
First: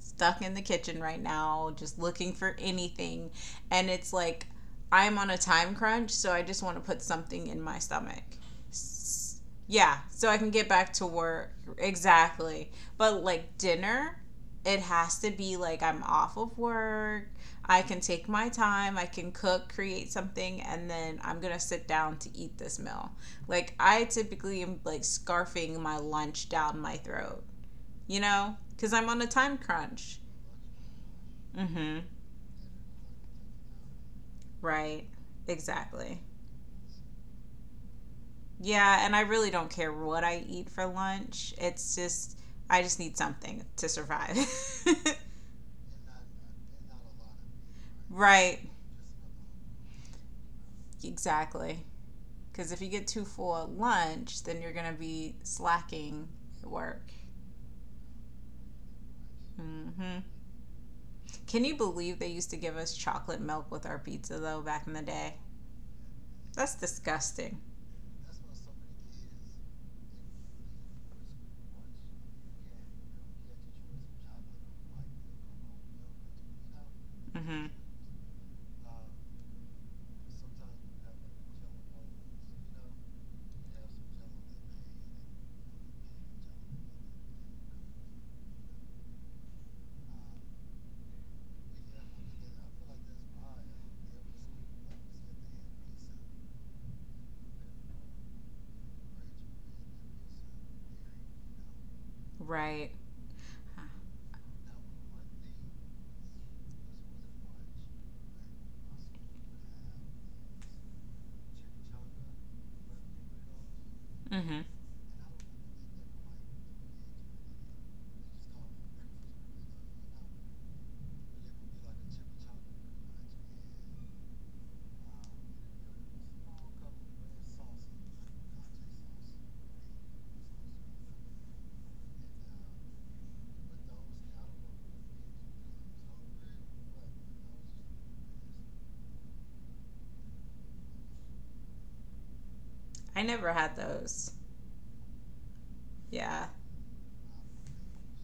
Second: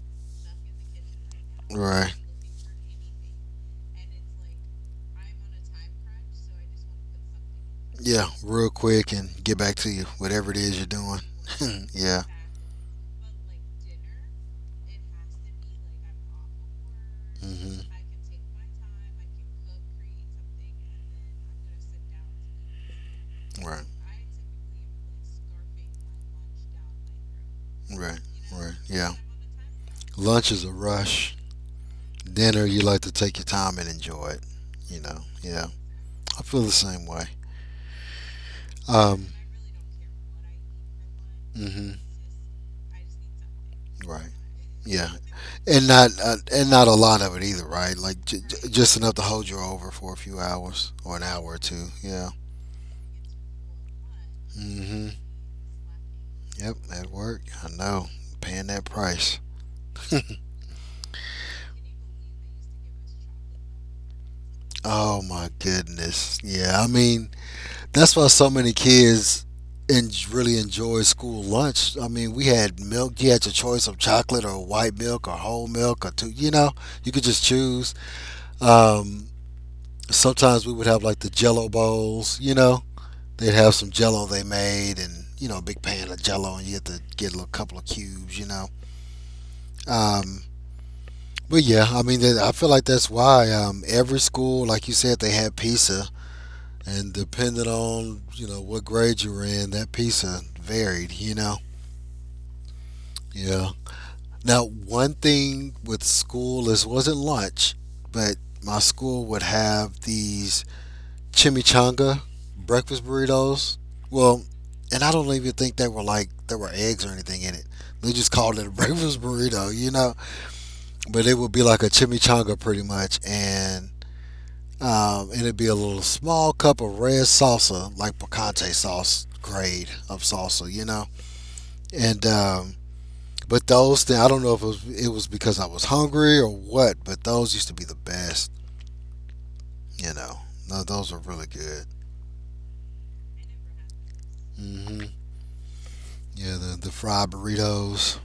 [SPEAKER 1] stuck in the kitchen right now, just
[SPEAKER 2] Right.
[SPEAKER 1] looking for anything. And it's like, I'm on a time crunch, so I just want to put something in my stomach.
[SPEAKER 2] Yeah, real quick and
[SPEAKER 1] S-
[SPEAKER 2] get back to
[SPEAKER 1] Yeah,
[SPEAKER 2] you,
[SPEAKER 1] so I can
[SPEAKER 2] whatever it
[SPEAKER 1] get
[SPEAKER 2] is you're
[SPEAKER 1] back to
[SPEAKER 2] doing.
[SPEAKER 1] work.
[SPEAKER 2] yeah.
[SPEAKER 1] Exactly. But like dinner, it has to be like I'm off of work. I
[SPEAKER 2] Hmm.
[SPEAKER 1] can take my time. I can cook, create something, and then I'm going to sit down to eat this meal. Like
[SPEAKER 2] Right.
[SPEAKER 1] I typically am like scarfing my lunch down my throat,
[SPEAKER 2] Right. Right.
[SPEAKER 1] because I'm
[SPEAKER 2] Yeah.
[SPEAKER 1] on a time crunch.
[SPEAKER 2] Lunch is a rush.
[SPEAKER 1] Mm-hmm.
[SPEAKER 2] Dinner, you like to take your time and enjoy it. You
[SPEAKER 1] Right.
[SPEAKER 2] know. Yeah.
[SPEAKER 1] Exactly.
[SPEAKER 2] I feel the same way.
[SPEAKER 1] Yeah, and I
[SPEAKER 2] Um.
[SPEAKER 1] really don't care what I eat for lunch. It's
[SPEAKER 2] Hmm.
[SPEAKER 1] just I just need something to
[SPEAKER 2] Right.
[SPEAKER 1] survive.
[SPEAKER 2] Yeah. And not a lot of it either. Right. Like
[SPEAKER 1] Right.
[SPEAKER 2] just enough to hold you over for a few hours or an hour or
[SPEAKER 1] Exactly.
[SPEAKER 2] two. Yeah.
[SPEAKER 1] Because if you get too full at lunch, then you're gonna
[SPEAKER 2] Hmm.
[SPEAKER 1] be slacking at
[SPEAKER 2] Yep. At
[SPEAKER 1] work.
[SPEAKER 2] work, I know. Paying that price.
[SPEAKER 1] Mm-hmm. Can you believe they used to give us chocolate milk with our pizza though back in the
[SPEAKER 2] Oh
[SPEAKER 1] day?
[SPEAKER 2] my goodness.
[SPEAKER 1] That's
[SPEAKER 2] Yeah, I mean,
[SPEAKER 1] disgusting.
[SPEAKER 2] that's why so many kids really enjoy school lunch. I mean, we had milk. You had your choice of chocolate or white milk or whole milk or two. You know, you could just
[SPEAKER 1] Mm-hmm.
[SPEAKER 2] choose. Um, sometimes we would have like the Jello bowls. You know, they'd have some Jello they made and you know a big pan of Jello, and you get to get a little couple of cubes. You know. Um, but yeah, I mean, that- I feel like that's why every school, like you said, they had pizza and depending on you know what grade you were in, that pizza varied. You know,
[SPEAKER 1] Right.
[SPEAKER 2] yeah. Now, one thing with school is wasn't lunch, but my school would have these chimichanga breakfast burritos. Well,
[SPEAKER 1] Mm-hmm.
[SPEAKER 2] and I don't even think they were like there were eggs or anything in it. They just called it a breakfast burrito, you know. But it would be like a chimichanga pretty much, and it'd be a little small cup of red salsa, like picante sauce grade of salsa, you know. And but those, things, I don't know if it was because I was hungry or what, but those used to be the best, you know. No, those were really good.
[SPEAKER 1] I never had those.
[SPEAKER 2] Hmm.
[SPEAKER 1] Yeah.
[SPEAKER 2] Yeah, the fried burritos.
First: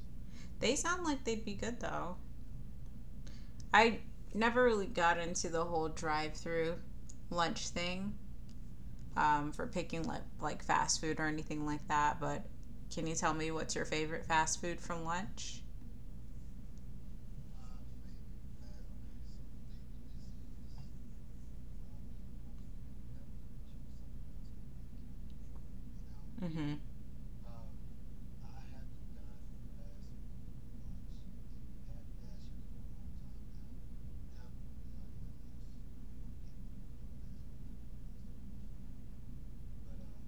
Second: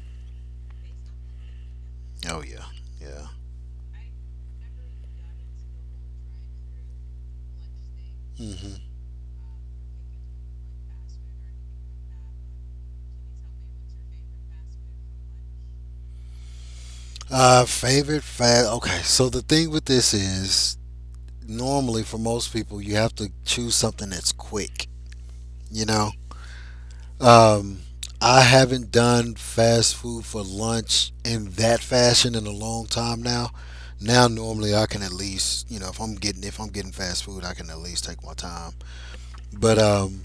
[SPEAKER 1] They sound like they'd be good though.
[SPEAKER 2] Oh yeah, yeah.
[SPEAKER 1] I never really got into the whole drive-through lunch thing
[SPEAKER 2] Hmm.
[SPEAKER 1] for picking like fast food or anything like that. But can you tell me what's your favorite fast food for lunch?
[SPEAKER 2] Favorite fast. Okay, so the thing with this is normally for most people you have to choose something that's quick, you know.
[SPEAKER 1] Mm-hmm.
[SPEAKER 2] Um, I haven't done fast food for lunch in that fashion in a long time now. Now normally I can at least, you know, if I'm getting fast food, I can at least take my time. But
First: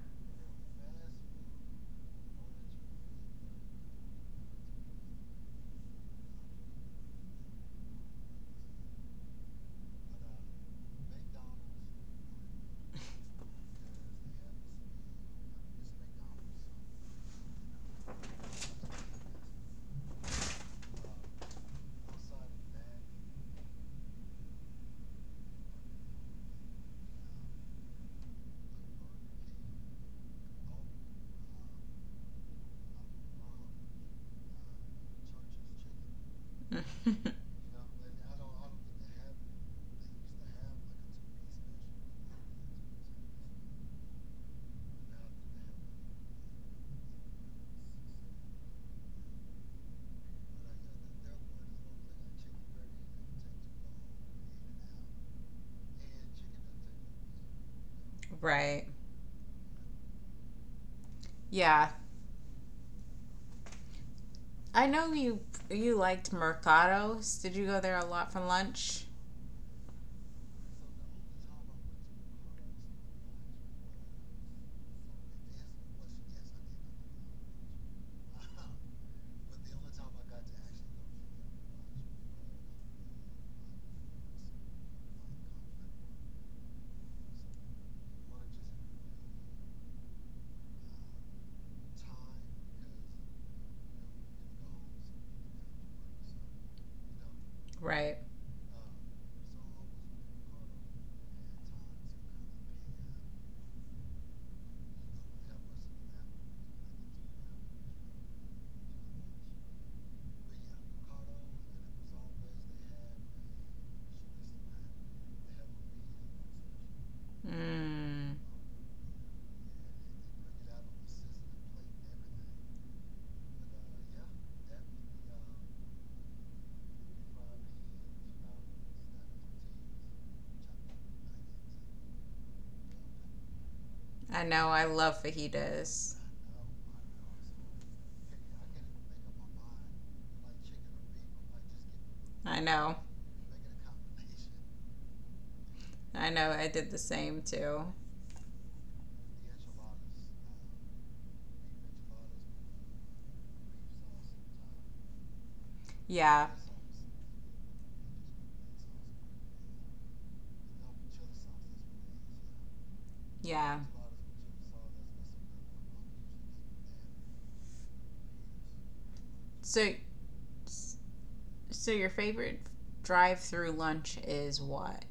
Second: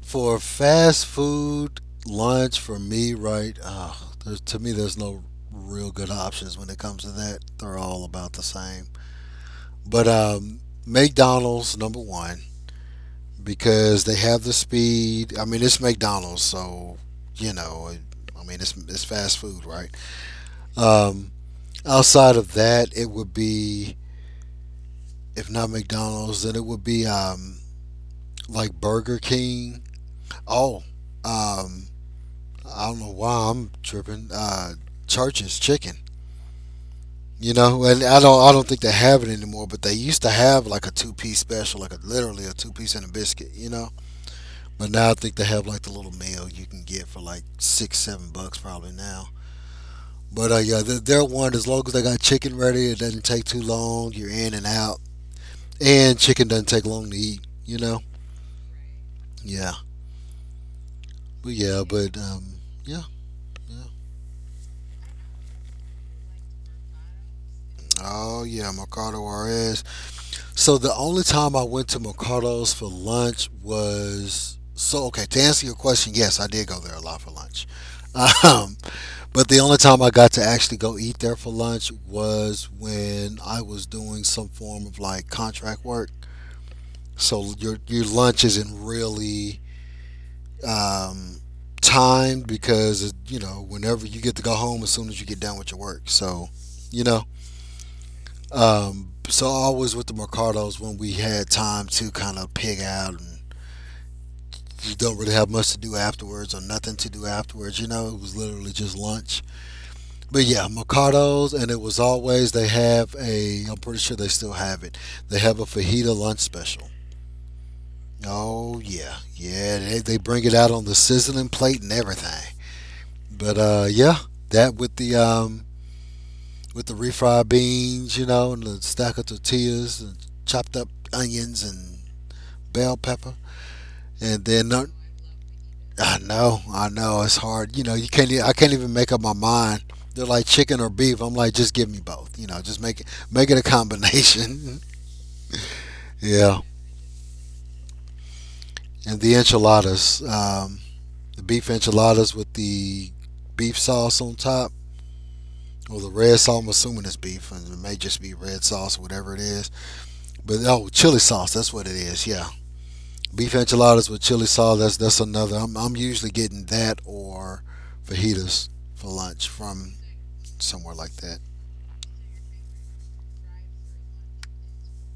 [SPEAKER 2] for fast food lunch for me, right? There's, to me, there's no real good options when it comes to that. They're all about the same. But McDonald's number one, because they have the speed. I mean, it's McDonald's, so you know, I mean, it's fast food, right? Um, outside of that, it would be if not McDonald's, then it would be like Burger King. Oh, um, I don't know why I'm tripping. Church's Chicken. You know, and I don't think they have it anymore, but they used to have like a two-piece special, like a, literally a two piece and a biscuit. You know, but now I think they have like the little meal you can get for like six, $7 probably now. But yeah, they're, one as long as they got chicken ready, it doesn't take too long. You're in and out, and chicken doesn't take long to eat. You know?
[SPEAKER 1] Right.
[SPEAKER 2] Yeah. But yeah,
[SPEAKER 1] Yeah.
[SPEAKER 2] but yeah, yeah.
[SPEAKER 1] I know you liked Mercados. Did you go there a lot for
[SPEAKER 2] Oh yeah,
[SPEAKER 1] lunch?
[SPEAKER 2] Mercado Juarez. So the only time I went to Mercado's for lunch was so okay. To answer your question, yes, I did go there a lot for lunch. Um, but the only time I got to actually go eat there for lunch was when I was doing some form of like contract work. So your lunch isn't really um, timed because you know whenever you get to go home as soon as you get done with your work. So you know,
[SPEAKER 1] Right.
[SPEAKER 2] so always with the Mercados when we had time to kind of pig out and you don't really have much to do afterwards or nothing to do afterwards. You know, it was literally just lunch. But yeah, Mercados, and it was always they have a. I'm pretty sure they still have it. They have a fajita lunch special.
[SPEAKER 1] Mm.
[SPEAKER 2] Oh yeah, yeah. They bring it out on the sizzling plate and everything. But yeah, that with the refried beans, you know, and the stack of tortillas, and chopped up onions and bell pepper, and
[SPEAKER 1] I
[SPEAKER 2] then
[SPEAKER 1] know.
[SPEAKER 2] no,
[SPEAKER 1] I love fajitas.
[SPEAKER 2] I know, I know. It's hard. You know, you can't. E- I can't even make up my mind. They're like chicken or beef. I'm like, just give me both. You know,
[SPEAKER 1] I
[SPEAKER 2] just
[SPEAKER 1] know.
[SPEAKER 2] make it a combination.
[SPEAKER 1] I know.
[SPEAKER 2] yeah,
[SPEAKER 1] I did the same too.
[SPEAKER 2] and the enchiladas, the beef enchiladas with the beef sauce on top, or the red
[SPEAKER 1] Yeah.
[SPEAKER 2] sauce. I'm assuming it's beef, and it may just be red sauce, whatever it is. But oh, chili sauce. That's what it is. Yeah, beef
[SPEAKER 1] Yeah.
[SPEAKER 2] enchiladas with chili sauce. That's another. I'm usually getting that or fajitas for lunch
[SPEAKER 1] So,
[SPEAKER 2] from somewhere like that.
[SPEAKER 1] so, your favorite drive-through lunch is what?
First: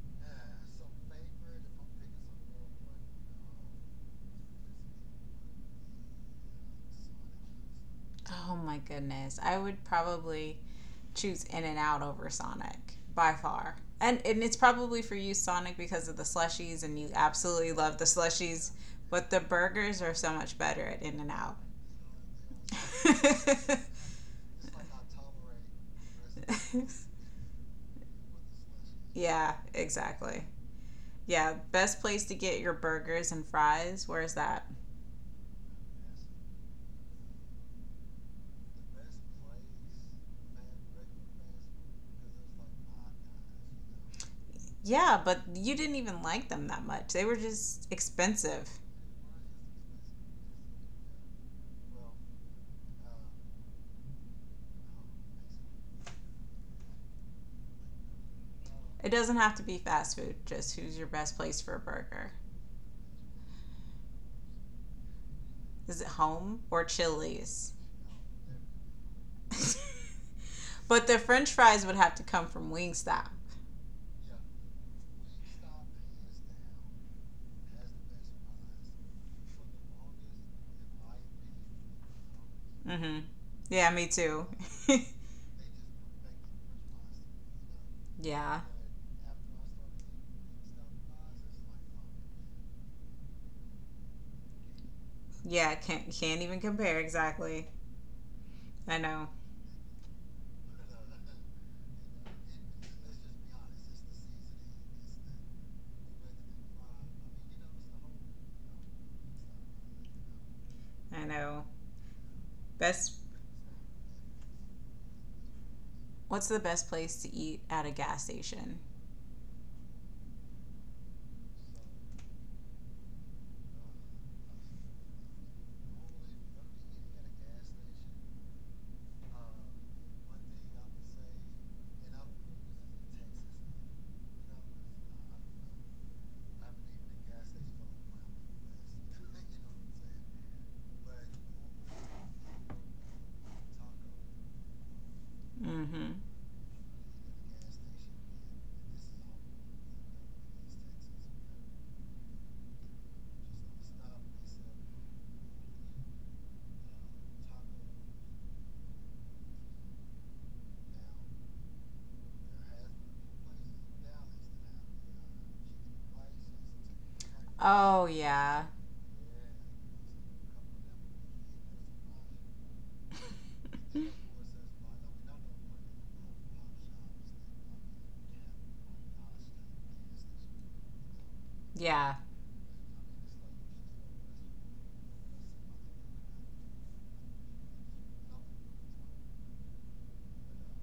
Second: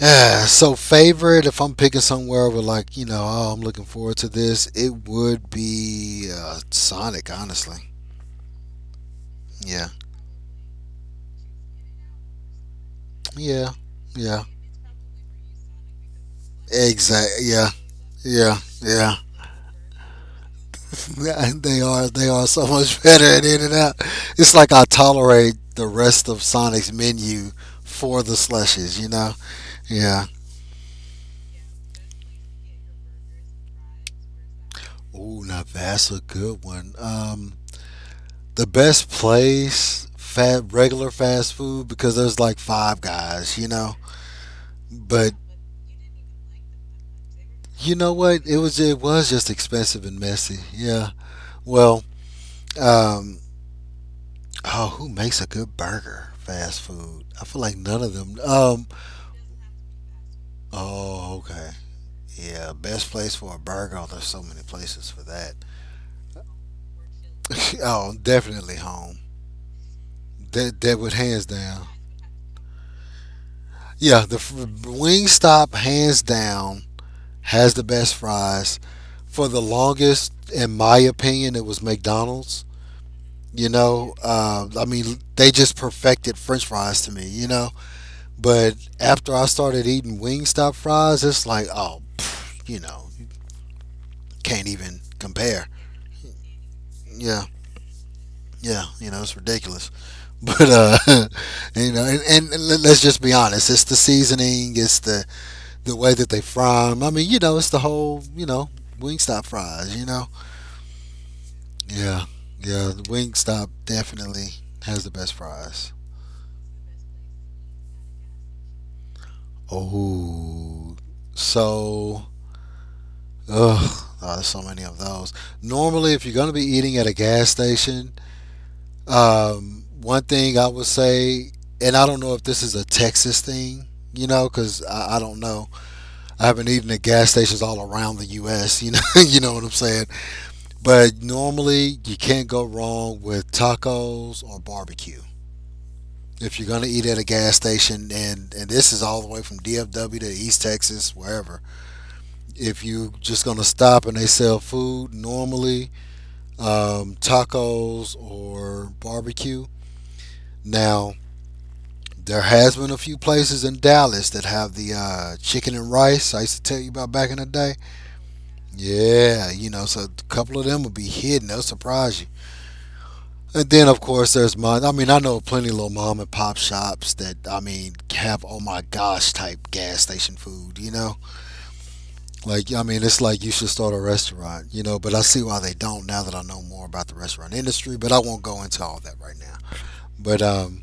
[SPEAKER 2] Ah, so favorite, if I'm picking somewhere over like, you know, oh, I'm looking forward to this, it would be Sonic, honestly.
[SPEAKER 1] Oh my goodness, I would
[SPEAKER 2] Yeah.
[SPEAKER 1] probably choose In n Out over Sonic by
[SPEAKER 2] Yeah.
[SPEAKER 1] far. And
[SPEAKER 2] Yeah.
[SPEAKER 1] it's probably for you Sonic because of the slushies and you
[SPEAKER 2] Exactly. Yeah.
[SPEAKER 1] absolutely love the
[SPEAKER 2] Yeah.
[SPEAKER 1] slushies,
[SPEAKER 2] Yeah.
[SPEAKER 1] but the burgers are so much better at In n Out.
[SPEAKER 2] They are so much better at In and Out. It's like I tolerate the rest of Sonic's menu for the slushes, you know?
[SPEAKER 1] Yeah,
[SPEAKER 2] Yeah.
[SPEAKER 1] exactly. Yeah, best place to get your burgers and fries. Where is that?
[SPEAKER 2] Ooh, now that's a good one. The best place fat regular fast food because there's like five guys, you know?
[SPEAKER 1] Yeah,
[SPEAKER 2] But
[SPEAKER 1] but you didn't even like them that much. They were just
[SPEAKER 2] you know what? It was
[SPEAKER 1] expensive.
[SPEAKER 2] it was just expensive and messy. Yeah. Well, um, oh, who makes a good burger? Fast food. I feel like none of them.
[SPEAKER 1] It doesn't have to be fast food, just who's your
[SPEAKER 2] Oh,
[SPEAKER 1] best place
[SPEAKER 2] okay.
[SPEAKER 1] for a burger?
[SPEAKER 2] Yeah, best place for a burger. Oh, there's so many places for that.
[SPEAKER 1] Is it home or Chili's?
[SPEAKER 2] Oh, definitely home. That that
[SPEAKER 1] But
[SPEAKER 2] would
[SPEAKER 1] the
[SPEAKER 2] hands
[SPEAKER 1] french fries
[SPEAKER 2] down.
[SPEAKER 1] would have to come from Wingstop.
[SPEAKER 2] Yeah, Wingstop hands down has the best fries. For the longest, in my opinion, it was McDonald's.
[SPEAKER 1] Mm-hmm.
[SPEAKER 2] You
[SPEAKER 1] Yeah, me
[SPEAKER 2] know,
[SPEAKER 1] too.
[SPEAKER 2] I mean, they just perfected French fries to me. You know,
[SPEAKER 1] Yeah.
[SPEAKER 2] but after I started eating Wingstop fries, it's like, oh, pff, you know, you can't even compare.
[SPEAKER 1] Yeah, can't even compare
[SPEAKER 2] Yeah,
[SPEAKER 1] exactly.
[SPEAKER 2] yeah,
[SPEAKER 1] I
[SPEAKER 2] you know,
[SPEAKER 1] know.
[SPEAKER 2] it's ridiculous. But you know, let's just be honest, it's the seasoning, it's the way that they fry 'em. I mean, you know, it's the whole, you know, Wingstop fries. You know,
[SPEAKER 1] I know.
[SPEAKER 2] yeah, yeah, the
[SPEAKER 1] Best.
[SPEAKER 2] Wingstop definitely has the best fries.
[SPEAKER 1] What's the best place to eat at a gas station?
[SPEAKER 2] Oh, so oh, there's so many of those. Normally, if you're going to be eating at a gas station, one thing I would say, and I don't know if this is a Texas thing, you know, because I don't know. I haven't eaten at gas stations all around the U.S. You know, you know what I'm saying. But normally, you can't go wrong with tacos or barbecue
[SPEAKER 1] Mm-hmm.
[SPEAKER 2] if you're going to eat at a gas station, and this is all the way from DFW to East Texas, wherever. If you are just going to stop and they sell food normally, tacos or barbecue. Now, there has been a few places in Dallas that have the chicken and rice I used to tell you about back in the day.
[SPEAKER 1] Oh, yeah.
[SPEAKER 2] Yeah, you know, so a couple of them will be hidden. They'll surprise you. And then, of course, there's mine. I mean, I know plenty of little mom and pop shops that, I mean, have oh my gosh type gas station food, you know?
[SPEAKER 1] Yeah.
[SPEAKER 2] Like, I mean, it's like you should start a restaurant, you know? But I see why they don't now that I know more about the restaurant industry, but I won't go into all that right now. But, um,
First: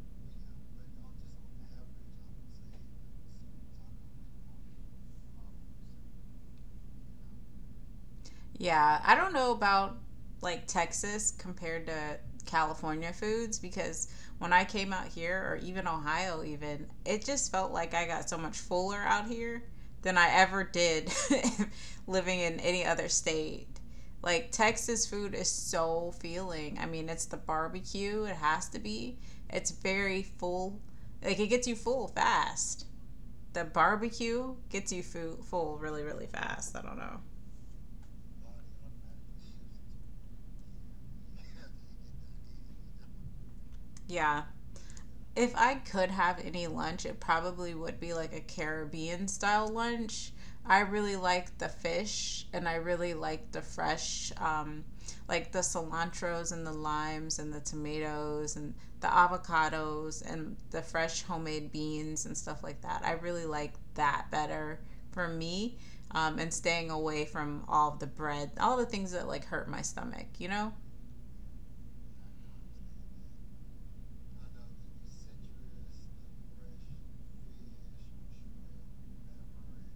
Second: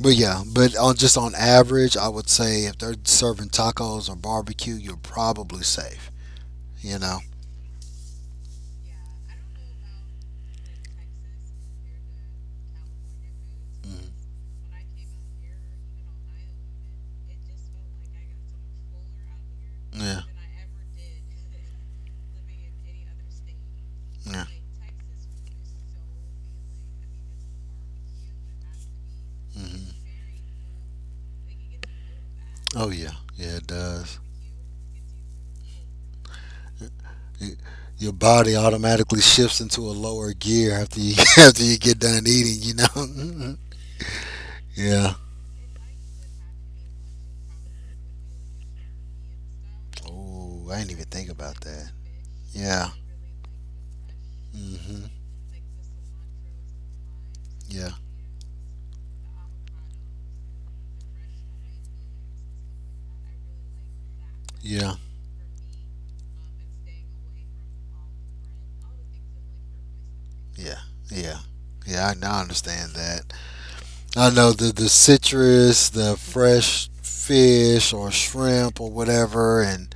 [SPEAKER 2] But yeah, but on average, I would say if they're serving tacos or barbecue, you're probably safe. You know.
[SPEAKER 1] Yeah, I don't know about like Texas compared to California foods because
[SPEAKER 2] Mm,
[SPEAKER 1] when I came out here or even Ohio even, it just felt like I got so much fuller out here than
[SPEAKER 2] yeah.
[SPEAKER 1] I ever did living in any other state.
[SPEAKER 2] Yeah.
[SPEAKER 1] Like Texas food is so feeling. I mean, it's the barbecue, it has to be. It's
[SPEAKER 2] Hmm.
[SPEAKER 1] very full. Like it gets you full fast.
[SPEAKER 2] Oh yeah. Yeah,
[SPEAKER 1] The
[SPEAKER 2] it does.
[SPEAKER 1] barbecue gets you full really really fast. I don't know.
[SPEAKER 2] Y Your body automatically shifts into a lower gear after you after you get done eating. You know. Mhm.
[SPEAKER 1] Yeah,
[SPEAKER 2] Yeah.
[SPEAKER 1] if I could have any lunch, it probably would be like a Caribbean style lunch.
[SPEAKER 2] Oh, I
[SPEAKER 1] I
[SPEAKER 2] didn't even
[SPEAKER 1] really
[SPEAKER 2] think
[SPEAKER 1] like
[SPEAKER 2] about
[SPEAKER 1] the
[SPEAKER 2] that.
[SPEAKER 1] fish and I
[SPEAKER 2] Yeah.
[SPEAKER 1] really like the fresh,
[SPEAKER 2] Hmm.
[SPEAKER 1] like the cilantros and the limes and the
[SPEAKER 2] Yeah.
[SPEAKER 1] tomatoes and the avocados and the fresh homemade beans and stuff like that. I really like that better
[SPEAKER 2] Yeah.
[SPEAKER 1] for me and staying away from all the bread, all the things that like hurt my stomach, you know?
[SPEAKER 2] Yeah. Yeah. Yeah. I now understand that. I know the citrus, the fresh fish or shrimp or whatever, and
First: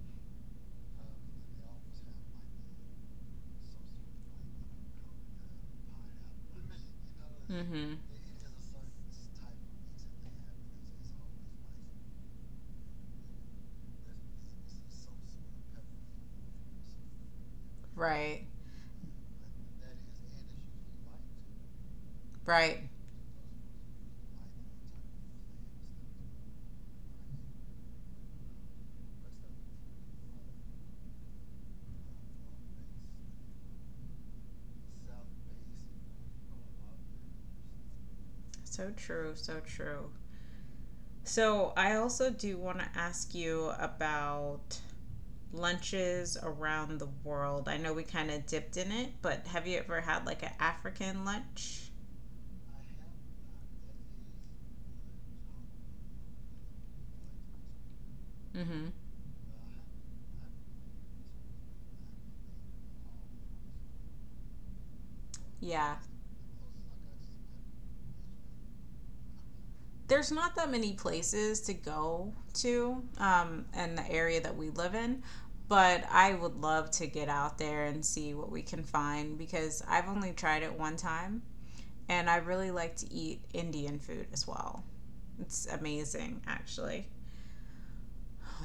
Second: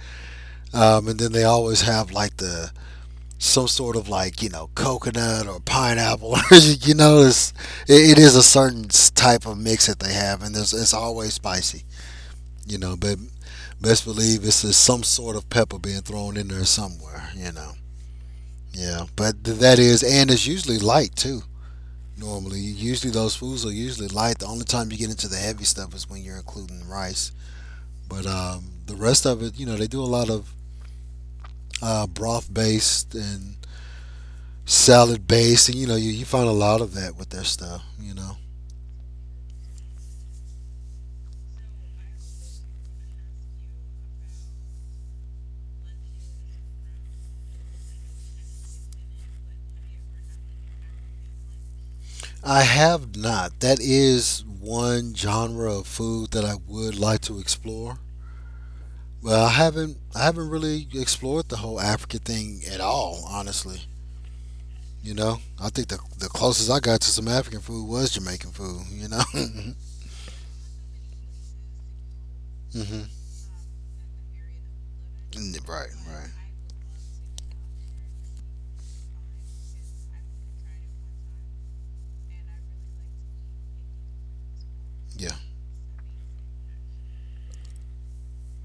[SPEAKER 2] um, and then they always have like the some sort of like you know coconut or pineapple. you know, it's,
[SPEAKER 1] Mm-hmm.
[SPEAKER 2] it, it is a certain type of mix that they have, and it's always spicy. You know, but best believe it's just some sort of pepper being thrown in there somewhere. You know,
[SPEAKER 1] Right.
[SPEAKER 2] yeah, but that is, and it's usually light too.
[SPEAKER 1] Right.
[SPEAKER 2] Usually those foods are usually light. The only time you get into the heavy stuff is when you're including rice. But the rest of it, you know, they do a lot of broth based and salad based, and you know, you find a lot of that with their stuff. You know,
[SPEAKER 1] So true. So true. So I also do want to ask you about lunches around the world. I know we kind of dipped in it, but have you ever had like an African lunch?
[SPEAKER 2] I have not. That is one genre of food that I would like to explore.
[SPEAKER 1] Mm-hmm.
[SPEAKER 2] Well, I haven't really explored the whole African thing at all, honestly. You know, I think
[SPEAKER 1] Yeah.
[SPEAKER 2] the closest I got to some African food was Jamaican food. You know.
[SPEAKER 1] There's not that many places to go to
[SPEAKER 2] Hmm.
[SPEAKER 1] in the area that we live in,
[SPEAKER 2] Right,
[SPEAKER 1] but
[SPEAKER 2] right.
[SPEAKER 1] I would love to get out there and see what we can find because I've only tried it one time and I really like to eat Indian food as well.
[SPEAKER 2] Yeah.
[SPEAKER 1] It's amazing, actually.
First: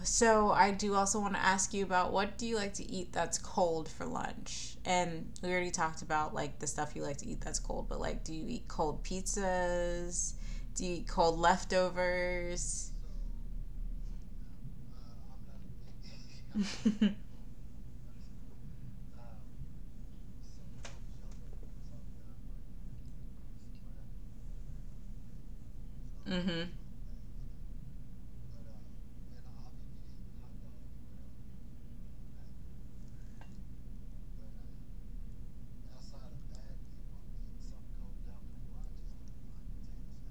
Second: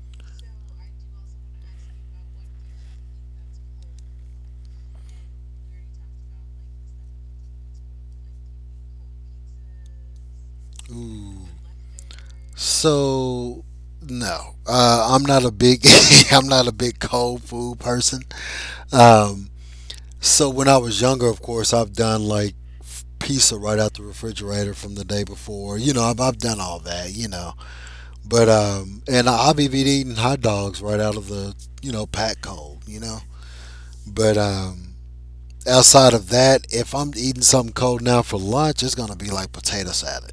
[SPEAKER 1] So, I do also want to ask you about what do you like to eat that's cold for lunch? And we already talked about like the stuff you like to eat that's cold, but like do you eat cold pizzas? Do you eat
[SPEAKER 2] Ooh.
[SPEAKER 1] cold leftovers?
[SPEAKER 2] So no, I'm not a big I'm not a big cold food person. Um, so when I was younger, of course, I've done like pizza right out the refrigerator from the day before. You know, I've done
[SPEAKER 1] Mm-hmm.
[SPEAKER 2] all that. You know, but and I've even eating hot dogs right out of the you know pack cold. You know, but outside of that, if I'm eating something cold now for lunch, it's gonna be like potato salad.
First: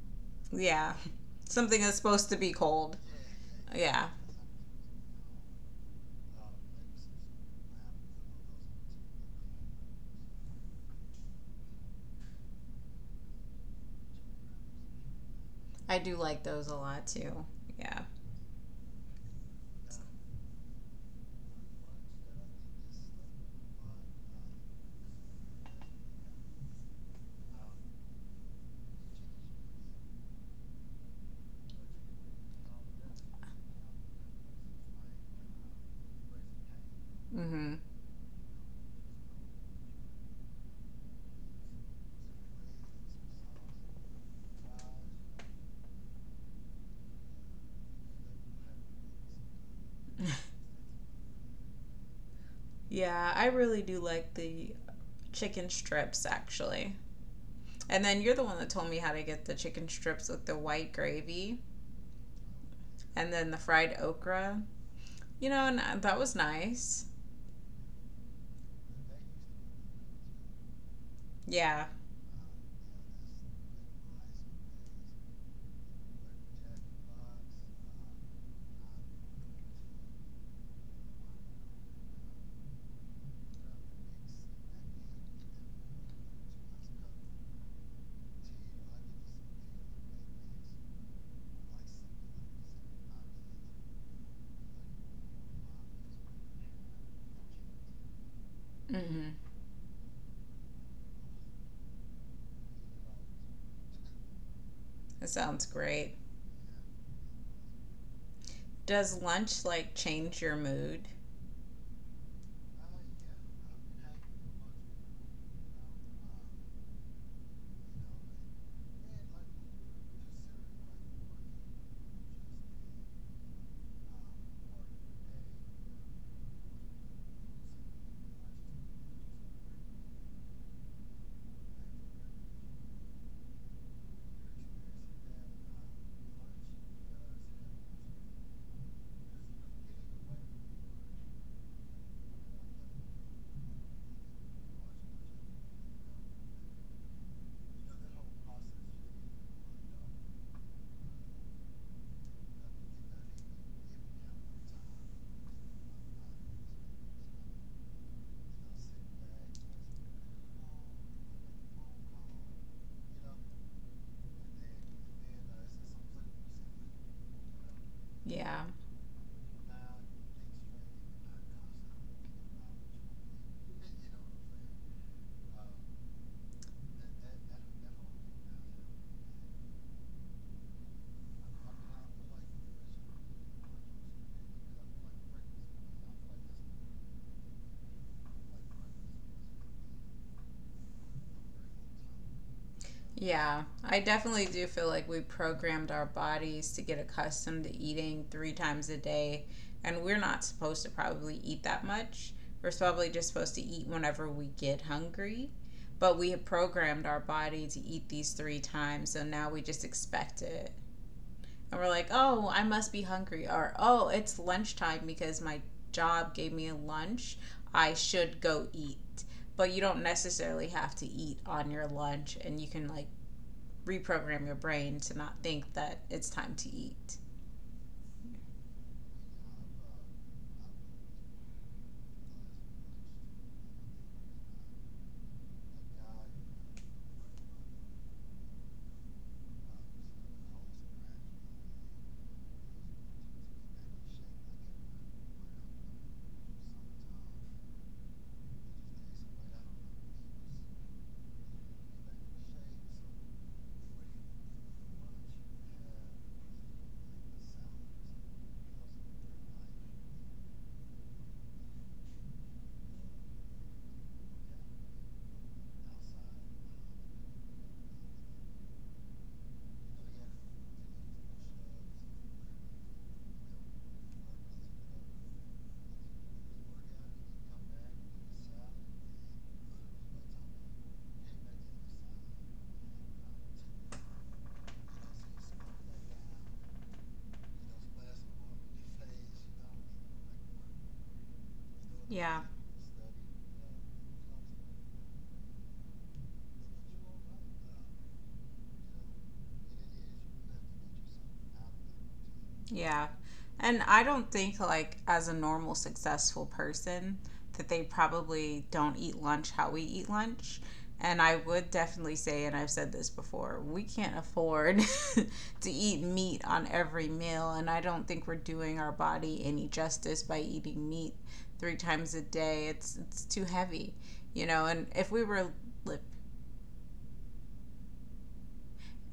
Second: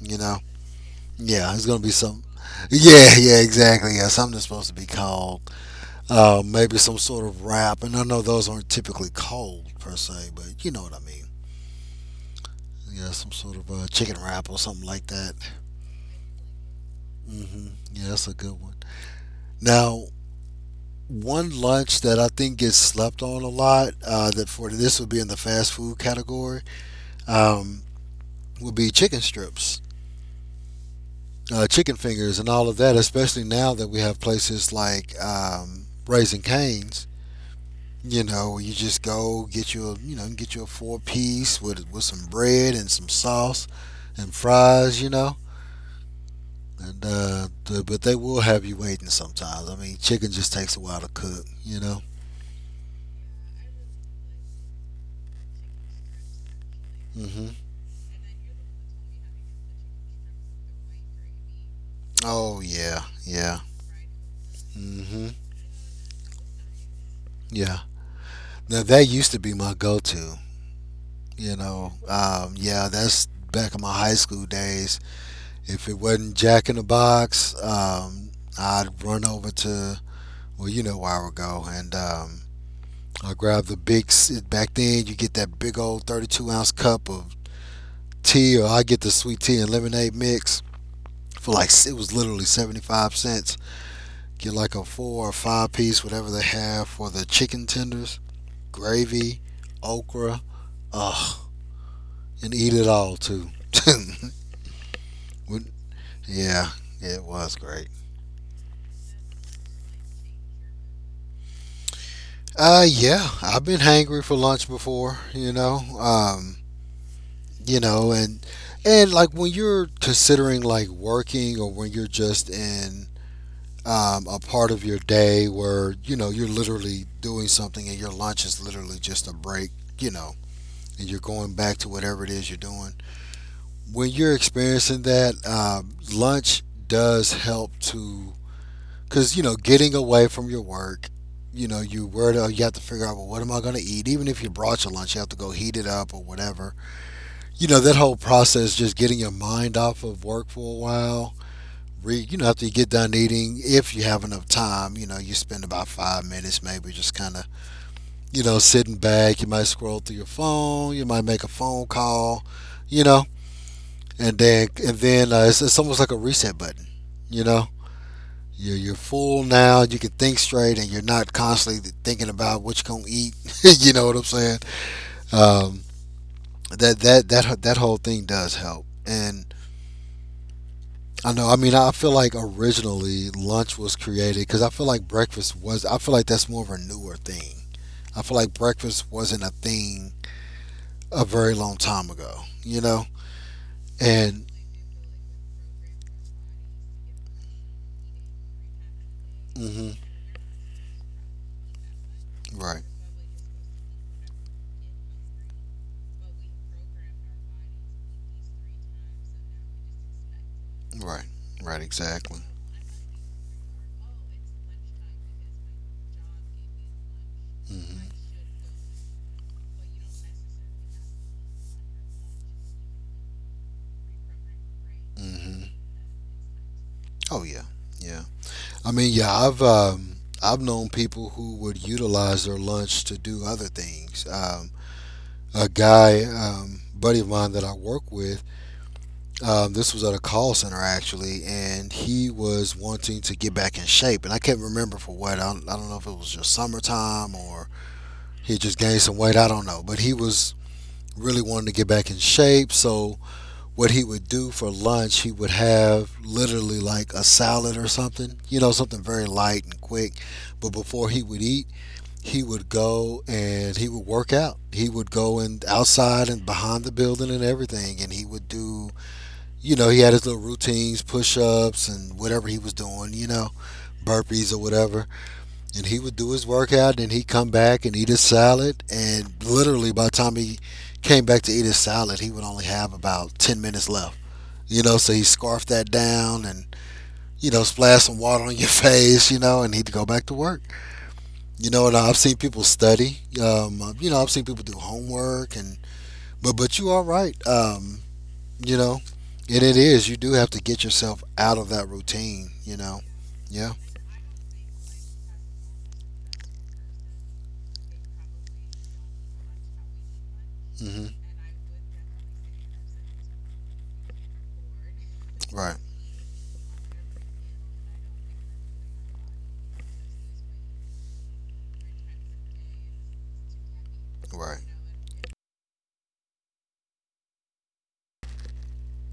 [SPEAKER 2] You know,
[SPEAKER 1] Yeah.
[SPEAKER 2] yeah, it's gonna
[SPEAKER 1] Something
[SPEAKER 2] be
[SPEAKER 1] that's
[SPEAKER 2] some.
[SPEAKER 1] supposed to be cold.
[SPEAKER 2] Yeah, yeah, exactly. Yeah,
[SPEAKER 1] Yeah.
[SPEAKER 2] something that's supposed to be cold. Maybe some sort of wrap, and I know those aren't typically cold per se, but you know what I mean. Yeah, some sort of chicken wrap or something like that.
[SPEAKER 1] I do like those a lot too.
[SPEAKER 2] Hmm.
[SPEAKER 1] Yeah.
[SPEAKER 2] Yeah, that's a good one. Now, one lunch that I think gets slept on a lot that for this would be in the fast food category, um, would be chicken strips, chicken fingers, and all of that. Especially now that we have places like Raising Cane's.
[SPEAKER 1] Mm-hmm.
[SPEAKER 2] You know, you just go get you a you know get you a four piece with some bread and some sauce and fries. You know, but they will have you waiting sometimes. I mean, chicken just takes a while to cook. You know.
[SPEAKER 1] Yeah, I really do like the chicken strips actually.
[SPEAKER 2] Hmm.
[SPEAKER 1] And then you're the one that told me how to get the chicken strips with the white gravy
[SPEAKER 2] Oh yeah,
[SPEAKER 1] and then the
[SPEAKER 2] yeah.
[SPEAKER 1] fried okra.
[SPEAKER 2] Hmm.
[SPEAKER 1] You know, and that was nice.
[SPEAKER 2] Yeah. Now that used to be my go-to. You
[SPEAKER 1] Yeah.
[SPEAKER 2] know. Yeah, that's back in my high school days. If it wasn't Jack in the Box, I'd run over to well, you know where I would go and. I grab the big back then. You get that big old 32-ounce ounce cup of tea, or I get the sweet tea and lemonade mix for like it was literally 75 cents. Get like a four or five-piece, whatever they have for the chicken tenders,
[SPEAKER 1] Mm-hmm.
[SPEAKER 2] gravy, okra, ugh, and eat it all too.
[SPEAKER 1] That sounds great.
[SPEAKER 2] Yeah, it was great.
[SPEAKER 1] Does lunch like change your mood?
[SPEAKER 2] Yeah, I've been hangry for lunch before, you know. You know and like when you're considering like working or when you're just in a part of your day where you know you're literally doing something and your lunch is literally just a break, you know, and you're going back to whatever it is you're doing. When you're experiencing that, lunch does help to because you know getting away from your work, you know you have to figure out well what am I going to eat. Even if you brought your lunch you have to go heat it up or whatever, you know, that whole process just getting your mind off of work for a while. You know after you get done eating if you have enough time you know you spend about 5 minutes maybe just kind of you know sitting back, you might scroll through your phone, you might make a phone call, you know. And then It's almost like a reset button, you know.
[SPEAKER 1] Yeah.
[SPEAKER 2] You're full now, you can think straight and you're not constantly thinking about what you're going to eat. You know what I'm saying. um, that whole thing does help. And I know. I mean, I feel like originally lunch was created because I feel like breakfast was. I feel like that's more of a newer thing. I feel like breakfast wasn't a thing a very long time ago. You know,
[SPEAKER 1] Yeah, I
[SPEAKER 2] and
[SPEAKER 1] definitely do feel like we programmed our bodies to get accustomed to eating three times a day,
[SPEAKER 2] hmm
[SPEAKER 1] and we're not supposed to probably eat that much. We're
[SPEAKER 2] right,
[SPEAKER 1] probably just supposed to eat whenever we get hungry, but we have programmed our body to eat these three times, so now we just expect it.
[SPEAKER 2] right,
[SPEAKER 1] And
[SPEAKER 2] right,
[SPEAKER 1] we're like,
[SPEAKER 2] exactly.
[SPEAKER 1] oh, I must be hungry, or oh, it's lunchtime because my job gave me a lunch. I
[SPEAKER 2] Hmm.
[SPEAKER 1] should go eat. But you don't necessarily have to eat on your lunch, and you can like reprogram your brain to not
[SPEAKER 2] Hmm.
[SPEAKER 1] think that it's time to eat.
[SPEAKER 2] Oh yeah, yeah. I mean, yeah. I've known people who would utilize their lunch to do other things. A guy, buddy of mine that I work with. This was at a call center actually, and he was wanting to get back in shape, and I can't remember for what. I don't know if it was just summertime or he just gained some weight. I don't know, but he was really wanting to get back in shape. So what he would do for lunch, he would have literally like a salad or something, you know, something very light and quick. But before he would eat, he would go and he would work out. He would go and outside and behind the building and everything, and he would do you know, he had his little routines, push ups and whatever he was doing, you know, burpees or whatever. And he would do his workout and he'd come back and eat his salad. And literally by the time he came back to eat his salad, he would only have about 10 minutes left. You know, so he scarfed that down and, you know, splashed some water on your face, you know, and he'd go back to work. You know, and I've seen
[SPEAKER 1] Yeah,
[SPEAKER 2] people study. You know, I've seen people do homework and, but you are right. You know, and it is. You do have to get yourself out of that routine. You know.
[SPEAKER 1] yeah.
[SPEAKER 2] Yeah.
[SPEAKER 1] And I don't think, like, as a normal, successful person, that they probably don't eat lunch how we eat lunch.
[SPEAKER 2] hmm
[SPEAKER 1] And I would definitely say, and I've said this before, we can't afford to
[SPEAKER 2] Right.
[SPEAKER 1] eat meat on every meal. And I don't think we're doing our body any justice by eating meat three times a day. It's too heavy, you
[SPEAKER 2] Right.
[SPEAKER 1] know. Li-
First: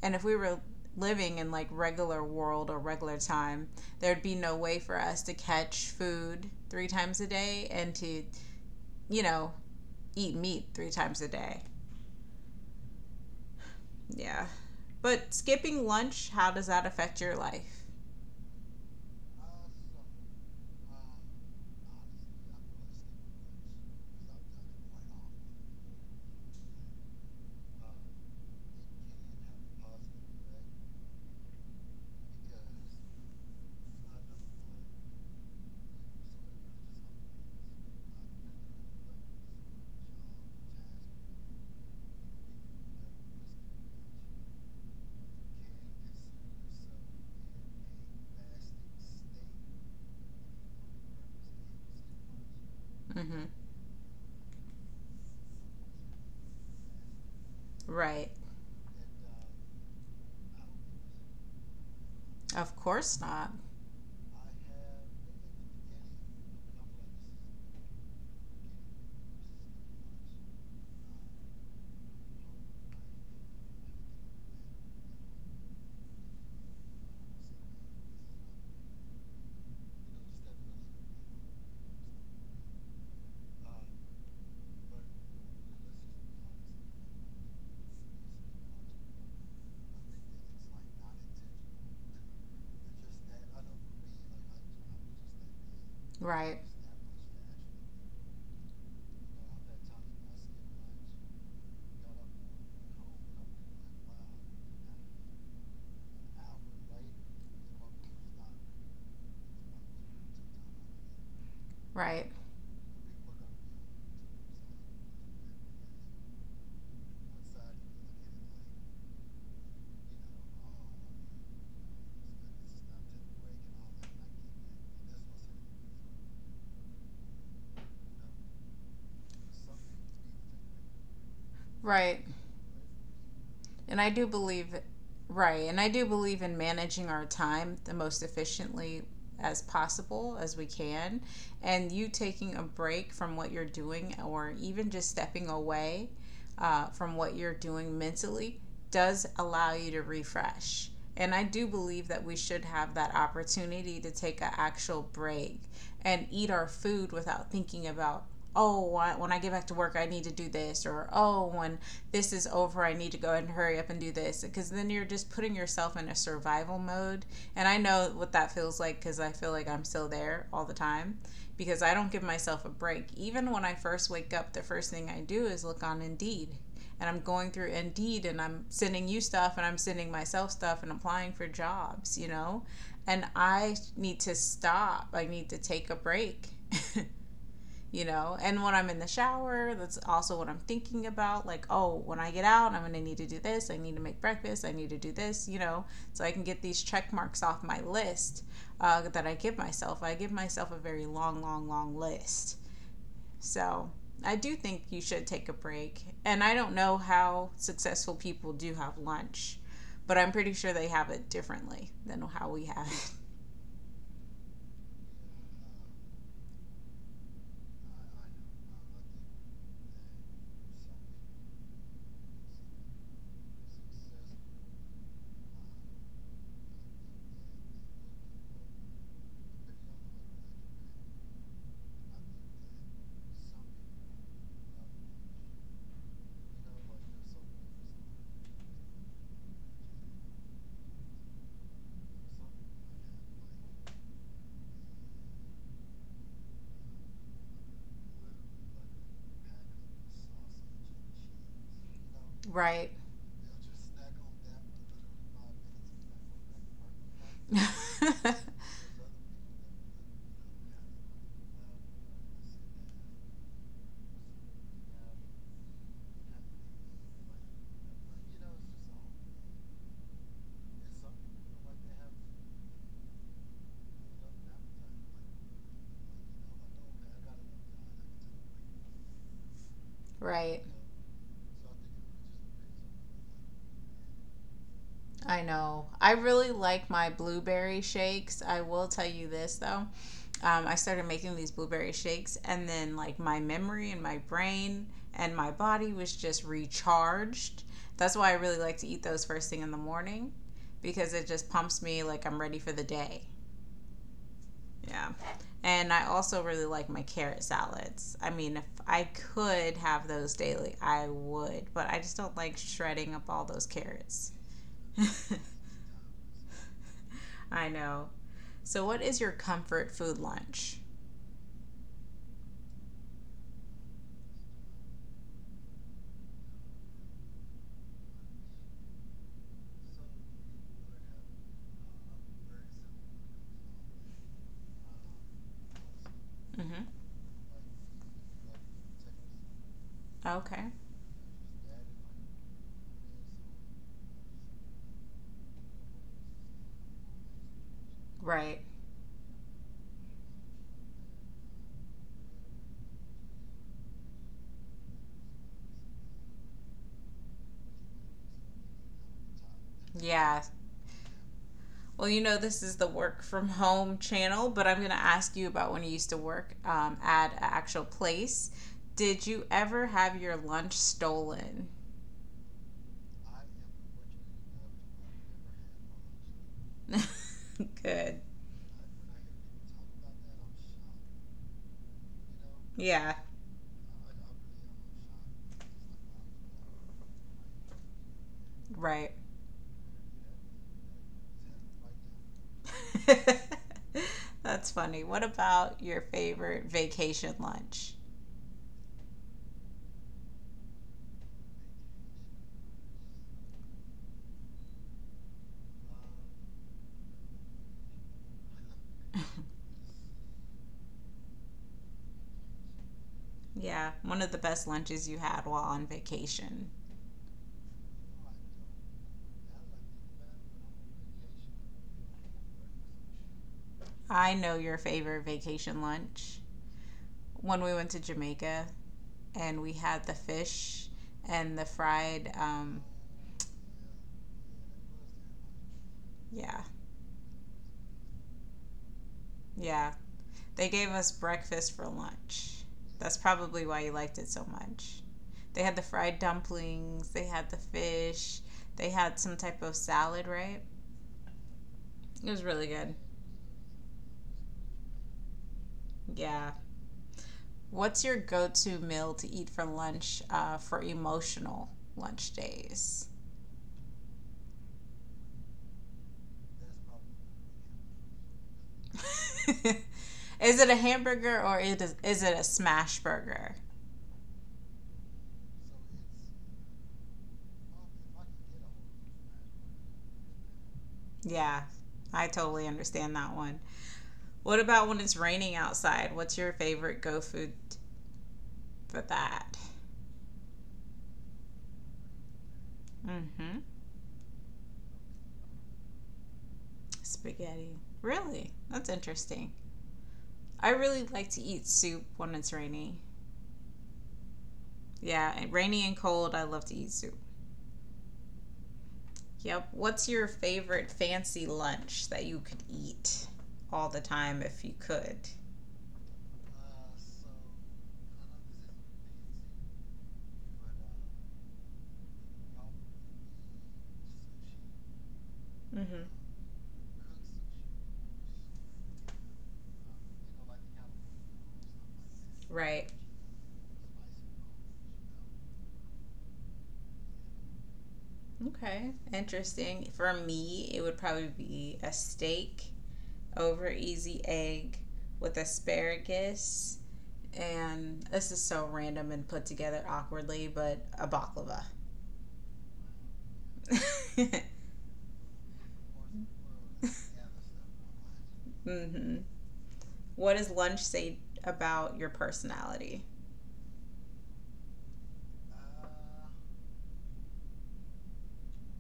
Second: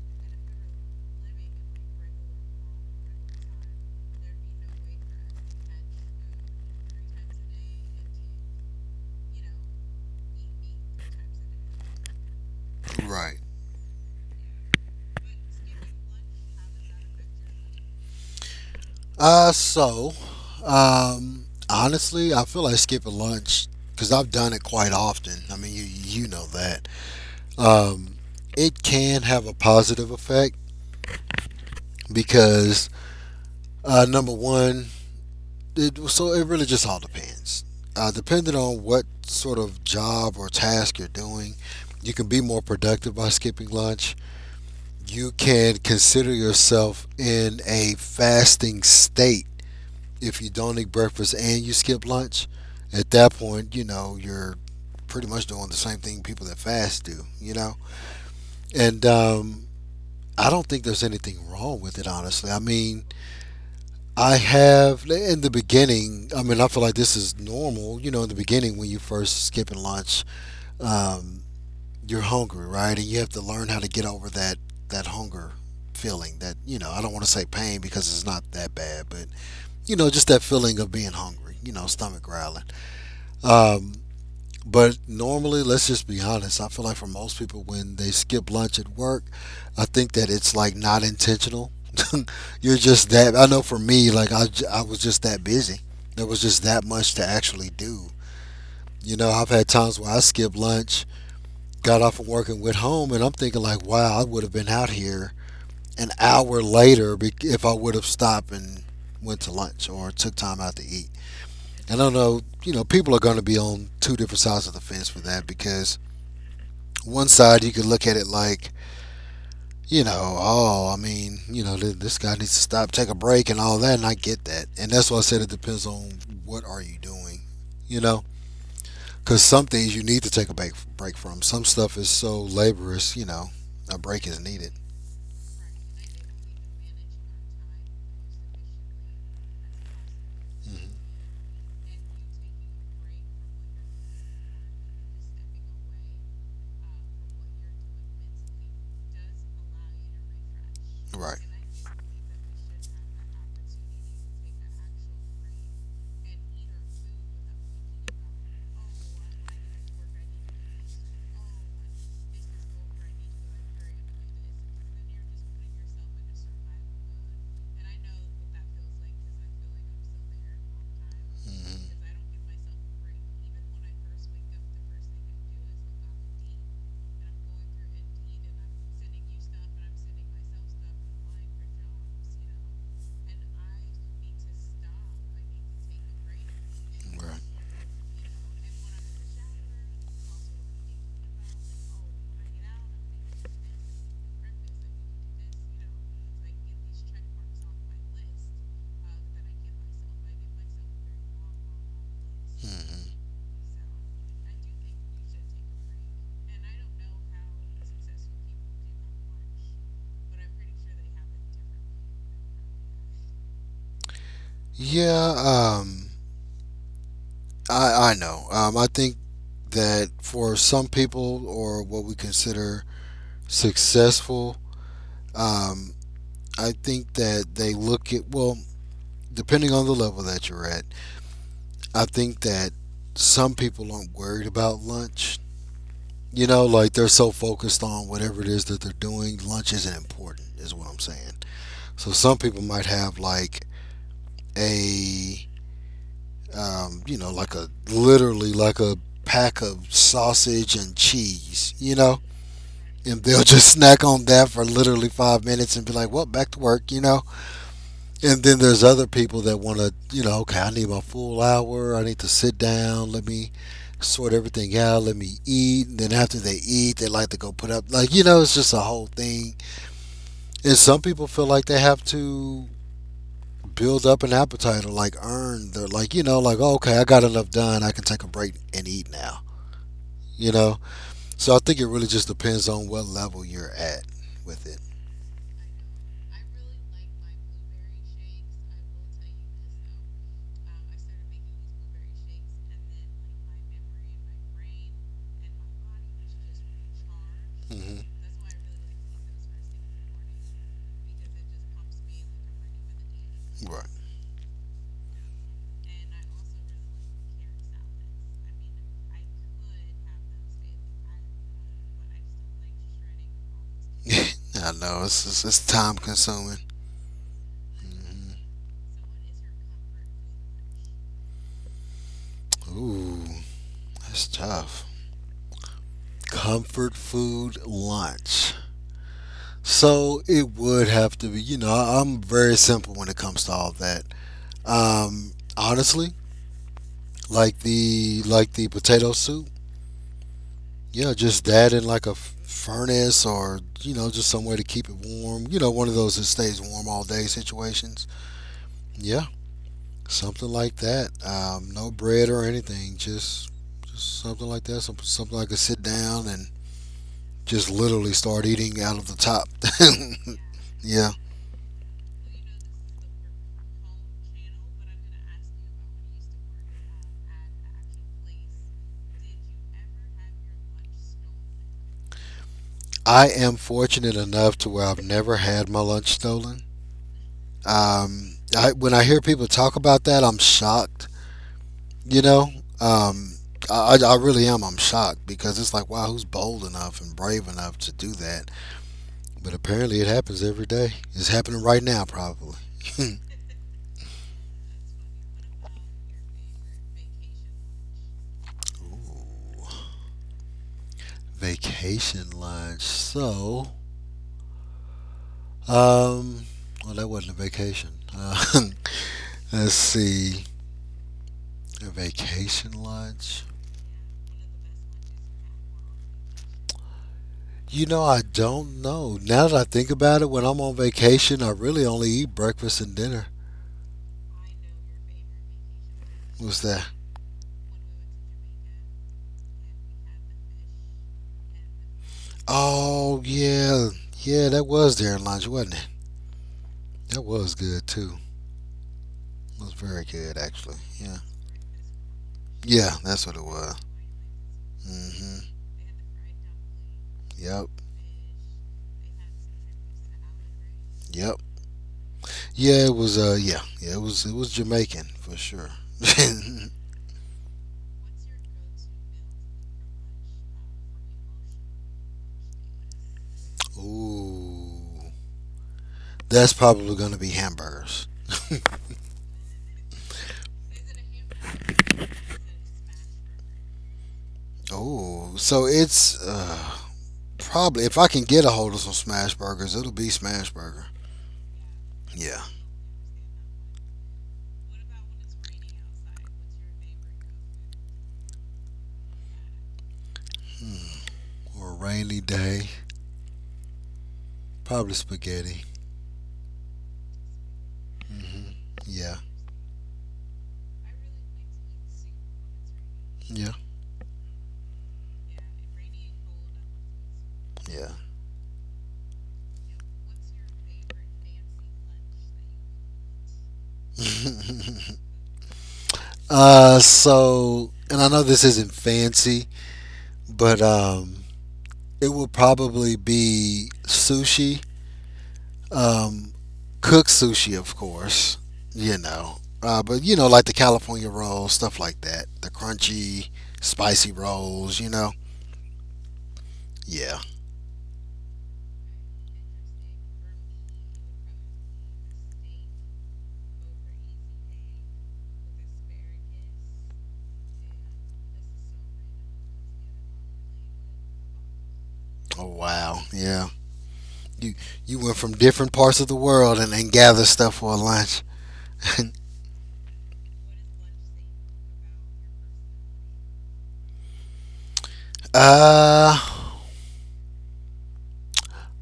[SPEAKER 1] And if we were living in like regular world or regular time, there'd be no way for us to catch food three times a day and to, you know, eat meat three times a day.
[SPEAKER 2] Right.
[SPEAKER 1] Yeah. But skipping lunch, how does that affect your life?
[SPEAKER 2] So, honestly, I feel like skipping lunch because I've done it quite often. I mean, you know that. Um, it can have a positive effect because number one, so it really just all depends. Depending on what sort of job or task you're doing, you can be more productive by skipping lunch. You can consider yourself in a fasting state if you don't eat breakfast and you skip lunch. At that
[SPEAKER 1] Mm-hmm.
[SPEAKER 2] point, you're pretty much doing the same thing people that fast do, you know?
[SPEAKER 1] Right.
[SPEAKER 2] And I don't think there's anything wrong with it, honestly. I
[SPEAKER 1] Of
[SPEAKER 2] mean,
[SPEAKER 1] course not.
[SPEAKER 2] I have, in the beginning, I mean, I feel like this is normal, in the beginning when you first skipping lunch. Um, you're hungry, right? And you have to learn how to get over that that hunger feeling that I don't want to say pain because it's not that bad, but just that feeling of being hungry, stomach growling. Um, but normally, let's just be honest. I feel like for most people, when they skip lunch at work, I think that it's like not intentional. You're just that. I know for me, like I was just that busy. There was
[SPEAKER 1] Right.
[SPEAKER 2] just that much to actually do. You know, I've had times where I skip lunch got off from work and went home, and I'm thinking like, wow, I would have been out here an hour later if I would have stopped and went to lunch or took time out to eat. And I don't
[SPEAKER 1] Right.
[SPEAKER 2] know, people are going to be on two different sides of the fence for that because one side you could look at it like, oh, I mean, this guy needs to stop, take a break, and all that, and I get that. And that's why I said it depends on what are you doing, you know, because some things you need to take a break from. Some stuff is
[SPEAKER 1] Right.
[SPEAKER 2] so laborious, a
[SPEAKER 1] And I do
[SPEAKER 2] break is needed.
[SPEAKER 1] believe, Right, and I do believe in managing our time the most efficiently as possible as we
[SPEAKER 2] Mhm.
[SPEAKER 1] can. And you taking a break from what you're doing or even just stepping away from what you're doing mentally does allow you to refresh. And
[SPEAKER 2] Right.
[SPEAKER 1] I do believe that we should have that opportunity to take an actual break and eat our food without thinking about, oh, when I get back to work, I need to do this, or oh, when this is over. I need to go ahead and hurry up and do this. Because then you're just putting yourself in a survival mode. And I know what that feels like because I feel like I'm still there all the time
[SPEAKER 2] hmm
[SPEAKER 1] because I don't give myself a break. Even when I first wake up, the first thing I do is look on Indeed. And I'm going through Indeed and I'm sending you stuff and I'm sending myself stuff and applying for jobs, you know? And I need to stop. I need to take a break.
[SPEAKER 2] Right.
[SPEAKER 1] You know, and when I'm in the shower, that's also what I'm thinking about, like, oh, when I get out, I'm going to need to do this. I need to make breakfast. I need to do this, you know, so I can get these check marks off my list, that I give myself. I give myself a very long long long list,
[SPEAKER 2] Mm.
[SPEAKER 1] so I do think you should take a break, and I don't know how successful people do have lunch, but I'm pretty sure they have it differently than how we have it.
[SPEAKER 2] Yeah, I know. I think that for some people, or what we consider successful, um, I think that they look at, well, depending on the level that you're at, I think that some people aren't worried about lunch. You know, like they're so focused on whatever it is that they're doing, lunch isn't important, is what I'm saying. So some people might have like a, you know, like a literally like a pack of sausage and cheese, you know,
[SPEAKER 1] Right.
[SPEAKER 2] and they'll just snack on that for literally 5 minutes and be like, well, back to work, you know. And then there's other people that want to, you know, okay, I need my full hour. I need to sit down. Let me sort everything out. Let me eat. And then after they eat, they like to go put up, like, you know, it's just a whole thing. And some people feel like they have to build up an appetite or like earn their, like, you know, like, oh, okay, I got enough done. I can take a break and eat now, you
[SPEAKER 1] Right.
[SPEAKER 2] know? So I think it really just depends on what level you're at with it.
[SPEAKER 1] I know. I really like my blueberry shakes. I will tell you this though. I started making these blueberry shakes, and then like my memory and my brain and my body was just recharged.
[SPEAKER 2] Hmm
[SPEAKER 1] That's why I really like to eat those first thing in the morning because it just pumps me like I'm ready for the day.
[SPEAKER 2] Right.
[SPEAKER 1] Yeah. And I also really like my carrot salads. I mean, if I could have those daily, I would, but I just don't like shredding up all those carrots.
[SPEAKER 2] I know, it's time consuming.
[SPEAKER 1] I know. So, what is your comfort food lunch?
[SPEAKER 2] Hmm Ooh. It's tough. Comfort food lunch. So it would have to be, you know, I'm very simple when it comes to all that. Honestly,
[SPEAKER 1] Mm-hmm.
[SPEAKER 2] like the potato soup.
[SPEAKER 1] Okay.
[SPEAKER 2] Yeah, just that in like a furnace or you know just somewhere to keep it warm. You know, one of those that stays warm all day situations.
[SPEAKER 1] Right.
[SPEAKER 2] Yeah, something like that. No bread or anything. Just something like that. Something I could sit down and just literally start eating out of the top.
[SPEAKER 1] Yeah.
[SPEAKER 2] Yeah.
[SPEAKER 1] Well, you know, this is the work from home channel, but I'm going to ask you about when you used to work at an actual place. Did you ever have your lunch stolen?
[SPEAKER 2] I am fortunate enough to where I've never had my lunch stolen.
[SPEAKER 1] Good.
[SPEAKER 2] When I hear people talk about that, I'm shocked. You know,
[SPEAKER 1] Yeah.
[SPEAKER 2] um, I really am. I'm shocked because it's like, wow, who's bold enough and brave enough to do that?
[SPEAKER 1] Right.
[SPEAKER 2] But apparently, it happens every day. It's happening right now, probably.
[SPEAKER 1] That's funny. What about your favorite vacation lunch?
[SPEAKER 2] Ooh, vacation lunch. So, um, well, that wasn't a vacation. Uh, let's see, a vacation lunch.
[SPEAKER 1] Yeah, one of the best lunches you had while on vacation.
[SPEAKER 2] You know, I don't know. Now that I think about it, when I'm on vacation, I really only eat breakfast and dinner.
[SPEAKER 1] I know your favorite vacation lunch.
[SPEAKER 2] What's that?
[SPEAKER 1] When we went to Jamaica and we had the fish and the fried.
[SPEAKER 2] Oh, yeah. Yeah, that was during lunch, wasn't it?
[SPEAKER 1] Yeah,
[SPEAKER 2] That was good, too. It was
[SPEAKER 1] yeah.
[SPEAKER 2] very good,
[SPEAKER 1] They
[SPEAKER 2] actually.
[SPEAKER 1] gave us
[SPEAKER 2] Yeah.
[SPEAKER 1] breakfast for lunch.
[SPEAKER 2] Yeah,
[SPEAKER 1] That's
[SPEAKER 2] that's what it
[SPEAKER 1] probably
[SPEAKER 2] was.
[SPEAKER 1] why you liked it so much.
[SPEAKER 2] Hmm
[SPEAKER 1] They had the fried dumplings, they had the
[SPEAKER 2] Yep.
[SPEAKER 1] fish, they had some type of salad, right?
[SPEAKER 2] Yep.
[SPEAKER 1] It was really
[SPEAKER 2] Yeah,
[SPEAKER 1] good.
[SPEAKER 2] it was, yeah. Yeah, it was Jamaican, for sure.
[SPEAKER 1] Yeah. What's your go to meal to eat for lunch for emotional lunch days?
[SPEAKER 2] Ooh. That's probably going to be hamburgers.
[SPEAKER 1] Is it a hamburger or is it a smash burger?
[SPEAKER 2] Oh, so probably, if I can get a hold of some smash burgers, it'll be smash burger.
[SPEAKER 1] Yeah, I
[SPEAKER 2] Yeah.
[SPEAKER 1] totally understand that one. What about when it's raining outside? What's your favorite go food for that?
[SPEAKER 2] Mm. Or a rainy day.
[SPEAKER 1] Mm-hmm.
[SPEAKER 2] Probably spaghetti.
[SPEAKER 1] Spaghetti.
[SPEAKER 2] Hmm
[SPEAKER 1] Really? That's
[SPEAKER 2] Yeah.
[SPEAKER 1] interesting. I really like to eat soup when it's rainy.
[SPEAKER 2] Yeah.
[SPEAKER 1] Yeah, and rainy and cold, I love to eat soup.
[SPEAKER 2] Yeah.
[SPEAKER 1] Yep. What's your favorite fancy lunch that you could eat all the time if you could?
[SPEAKER 2] So, and I know this isn't fancy, but it will probably be sushi.
[SPEAKER 1] Mm-hmm.
[SPEAKER 2] Um, Cooked sushi, of course. You know, but you know, like the California rolls, stuff like that. The
[SPEAKER 1] Right.
[SPEAKER 2] crunchy, spicy rolls. You know. Yeah.
[SPEAKER 1] Okay. Interesting. For me, it would probably be a steak over easy egg with asparagus and this is so random and put together awkwardly, but a baklava.
[SPEAKER 2] Oh wow, yeah. You you went from different parts of the world and gathered stuff for a lunch.
[SPEAKER 1] Mm-hmm. What does lunch say about your personality?
[SPEAKER 2] uh,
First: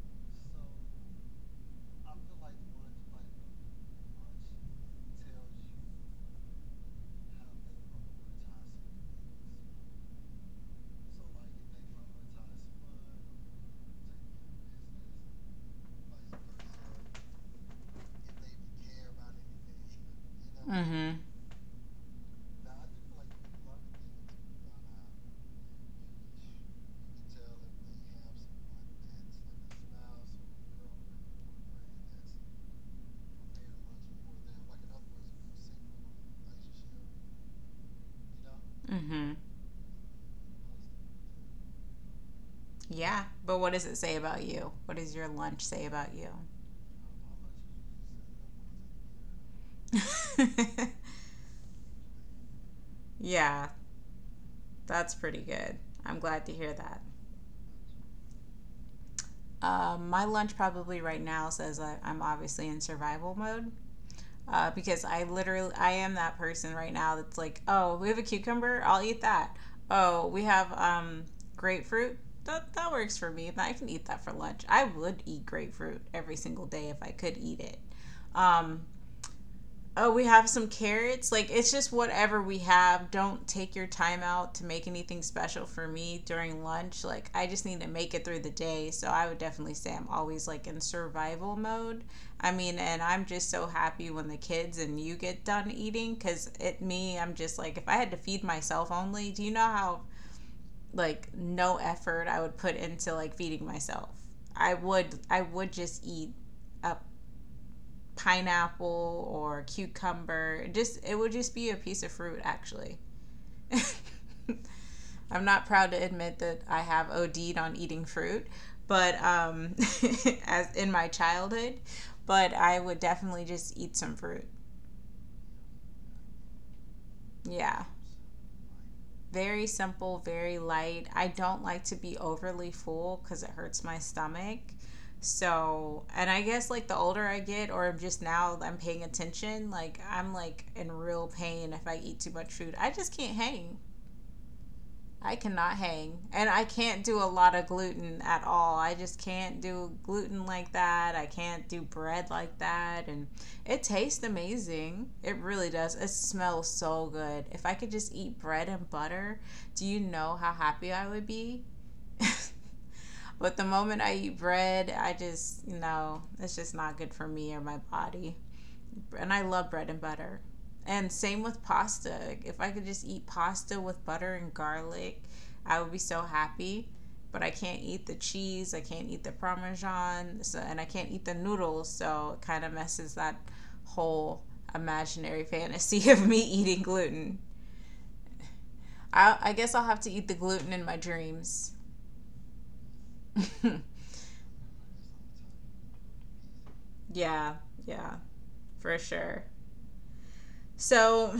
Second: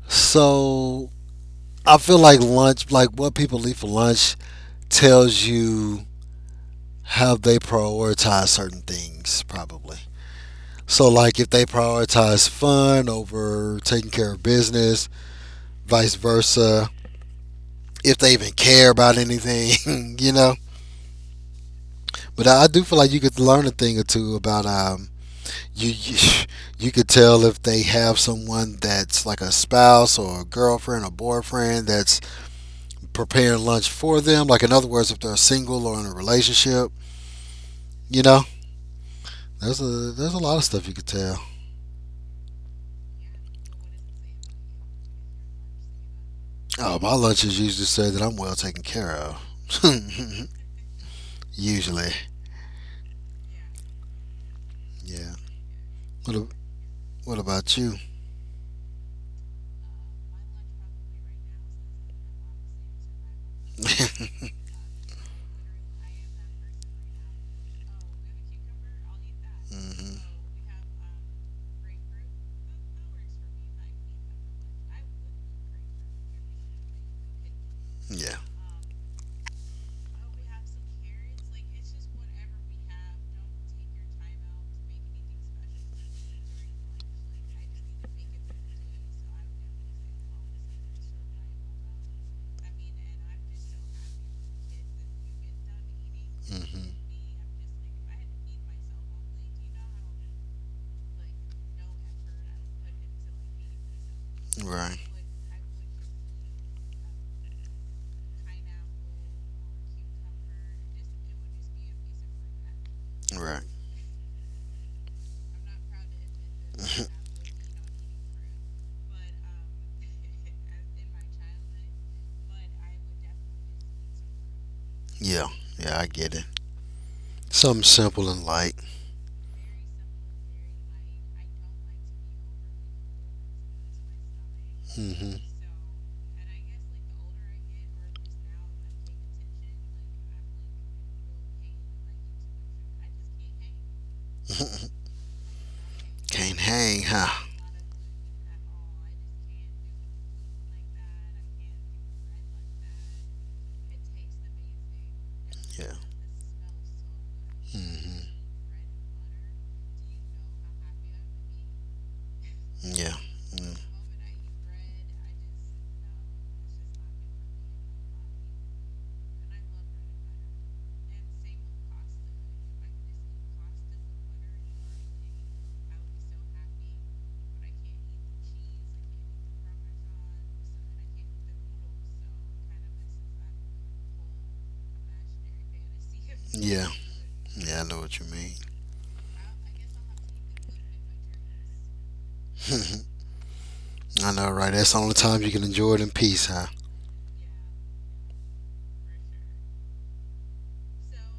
[SPEAKER 2] so I feel like lunch, like what people eat for lunch, tells you how they prioritize certain things, probably. So like if they prioritize fun over taking care of business, vice versa. If they even care about anything, you know.
[SPEAKER 1] Mm-hmm.
[SPEAKER 2] But I do feel like you could learn a thing or two about you you- you could tell if they have someone that's like a spouse or a girlfriend or boyfriend that's preparing lunch for them. Like in other words, if they're single or in a relationship, you know,
[SPEAKER 1] Mm-hmm.
[SPEAKER 2] there's a there's a lot of stuff you could tell.
[SPEAKER 1] Yeah, but what does it say about you? What does your lunch say about you?
[SPEAKER 2] Oh, my lunches usually say that I'm well taken care of. Usually,
[SPEAKER 1] Yeah, that's
[SPEAKER 2] yeah.
[SPEAKER 1] pretty good. I'm glad
[SPEAKER 2] What
[SPEAKER 1] to hear that.
[SPEAKER 2] what about you?
[SPEAKER 1] My lunch probably right now says I'm obviously in survival mode because I literally I am that person right now that's like, oh, we have a cucumber, I'll eat that.
[SPEAKER 2] hmm
[SPEAKER 1] Oh, we have grapefruit. That works for me. I can eat that for lunch. I would eat grapefruit every single day if I could eat it.
[SPEAKER 2] Yeah.
[SPEAKER 1] Um, oh, we have some carrots. Like, it's just whatever we have. Don't take your time out to make anything special for me during lunch. Like, I just need to make it through the day. So, I would definitely say I'm always like in survival mode. I mean, and I'm just so happy when the kids and you get done eating because it,
[SPEAKER 2] hmm
[SPEAKER 1] me, I'm just like, if I had to feed myself only, do you know how like no effort I would put into like feeding myself?
[SPEAKER 2] Right.
[SPEAKER 1] I would just eat up pineapple or cucumber. Just it would just be a piece of fruit actually.
[SPEAKER 2] Right.
[SPEAKER 1] I'm not proud to admit that I have OD'd on eating fruit, but as in my childhood, but I would definitely just eat some fruit.
[SPEAKER 2] Yeah. Yeah. I get it.
[SPEAKER 1] Yeah.
[SPEAKER 2] Something simple and light.
[SPEAKER 1] Very simple, very light. I don't like to be overly full because it hurts my stomach.
[SPEAKER 2] Mm
[SPEAKER 1] So, and I guess like the older I get, or just now I'm paying attention, like I'm like in real pain if I eat too much food. I just can't hang.
[SPEAKER 2] hmm
[SPEAKER 1] I cannot hang. And
[SPEAKER 2] Can't
[SPEAKER 1] I can't
[SPEAKER 2] hang,
[SPEAKER 1] do a
[SPEAKER 2] huh?
[SPEAKER 1] lot of gluten at all. I just can't do gluten like that. I can't do bread like that. And it tastes amazing. It really
[SPEAKER 2] Yeah.
[SPEAKER 1] does. It smells so good. If I could just
[SPEAKER 2] hmm
[SPEAKER 1] eat bread and butter, do you know how happy I would be?
[SPEAKER 2] Yeah.
[SPEAKER 1] But the
[SPEAKER 2] Mm.
[SPEAKER 1] moment I eat bread, I it's just not good for me or my body and I love bread and butter. And same with pasta. If I could just eat pasta with butter and garlic, I would be so happy. But I can't eat the cheese, I can't eat the parmesan, so, and I can't eat the noodles, so it kind of messes that whole imaginary fantasy of me eating
[SPEAKER 2] Yeah.
[SPEAKER 1] gluten.
[SPEAKER 2] Yeah, I know what you
[SPEAKER 1] I guess I'll have to eat the gluten in my dreams.
[SPEAKER 2] mean. I know, right? That's the only time you can enjoy it in peace, huh?
[SPEAKER 1] Yeah, yeah, for sure. So,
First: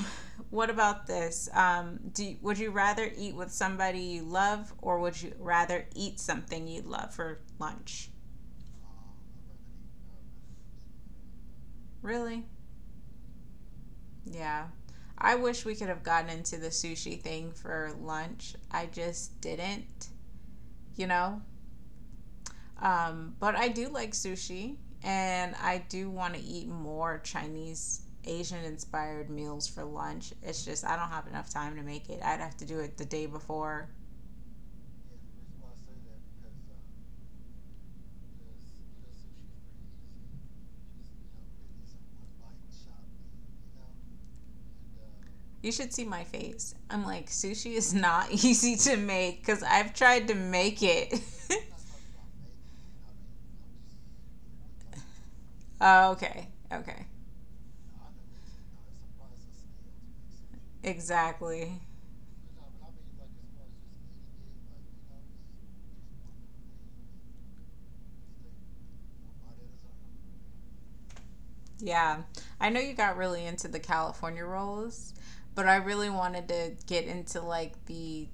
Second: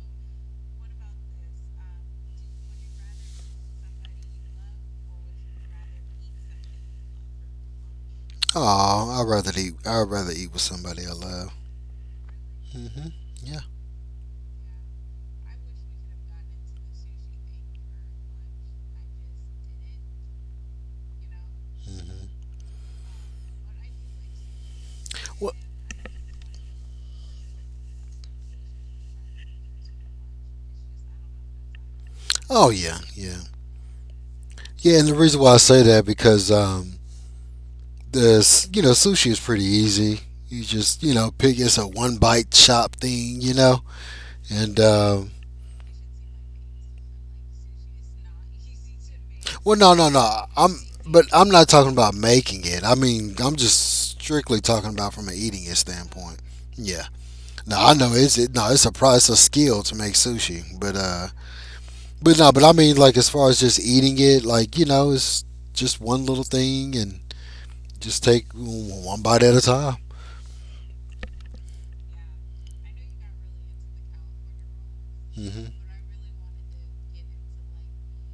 [SPEAKER 1] what about this? Do would you rather eat with somebody you love, or would you rather eat something you love for lunch?
[SPEAKER 2] Oh, I'd rather eat. I'd rather eat with somebody I love.
[SPEAKER 1] Really?
[SPEAKER 2] Hmm Yeah.
[SPEAKER 1] Yeah. I wish we could have gotten into the sushi thing for lunch. I just didn't, you know.
[SPEAKER 2] hmm
[SPEAKER 1] But I do like sushi,
[SPEAKER 2] Well,
[SPEAKER 1] and I do want to eat more Chinese. Asian inspired meals for lunch. It's just I don't have enough time to make it. I'd have to
[SPEAKER 2] oh
[SPEAKER 1] do it
[SPEAKER 2] yeah,
[SPEAKER 1] the day
[SPEAKER 2] yeah,
[SPEAKER 1] before.
[SPEAKER 2] yeah. And the reason why I say that because you know sushi is pretty easy. You just pick it's a one bite chop thing, and
[SPEAKER 1] You should see my face. I'm like, sushi is not easy to make because
[SPEAKER 2] well,
[SPEAKER 1] I've
[SPEAKER 2] no, no,
[SPEAKER 1] tried to
[SPEAKER 2] no.
[SPEAKER 1] make it.
[SPEAKER 2] But I'm not talking about making it. I mean, I'm just strictly talking about from an eating it standpoint.
[SPEAKER 1] Okay.
[SPEAKER 2] Yeah.
[SPEAKER 1] Okay.
[SPEAKER 2] No, I know no, it's a skill to make sushi,
[SPEAKER 1] Exactly.
[SPEAKER 2] but no, but I mean, like as far as just eating it, like you know, it's just one little thing and just take one bite at a time.
[SPEAKER 1] Yeah. I know you got really into the California rolls, but
[SPEAKER 2] Hmm
[SPEAKER 1] I really wanted to get into like the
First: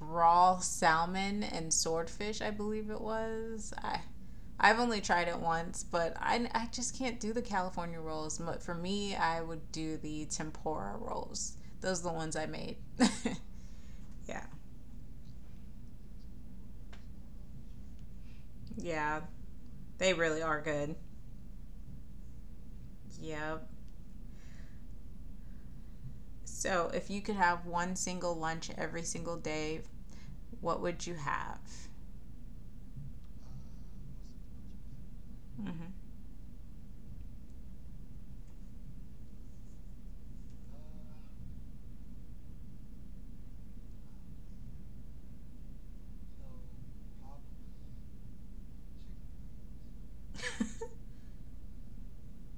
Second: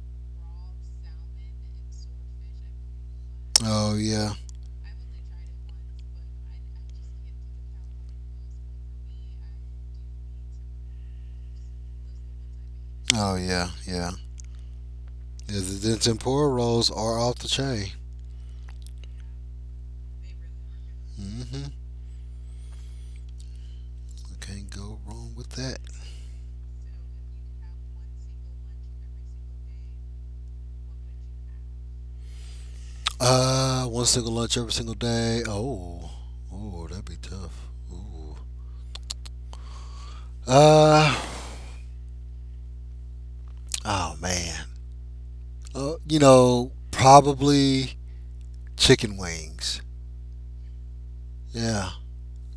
[SPEAKER 1] raw salmon and swordfish, I believe it was.
[SPEAKER 2] Oh
[SPEAKER 1] I.
[SPEAKER 2] yeah.
[SPEAKER 1] I've only tried it once, but I just can't do the California rolls. But for me, I would do the tempura rolls. Those are the ones I made.
[SPEAKER 2] Oh yeah. Yeah.
[SPEAKER 1] Yeah.
[SPEAKER 2] The tempura rolls are off the chain.
[SPEAKER 1] Yeah, they really are good.
[SPEAKER 2] Hmm
[SPEAKER 1] Yep.
[SPEAKER 2] Can't go wrong with that.
[SPEAKER 1] So, if you could have one single lunch every single day, what would you have?
[SPEAKER 2] One single lunch every single day.
[SPEAKER 1] Hmm.
[SPEAKER 2] Oh, oh, that'd be tough. Ooh. Uh, oh man. You know, probably chicken wings. Yeah,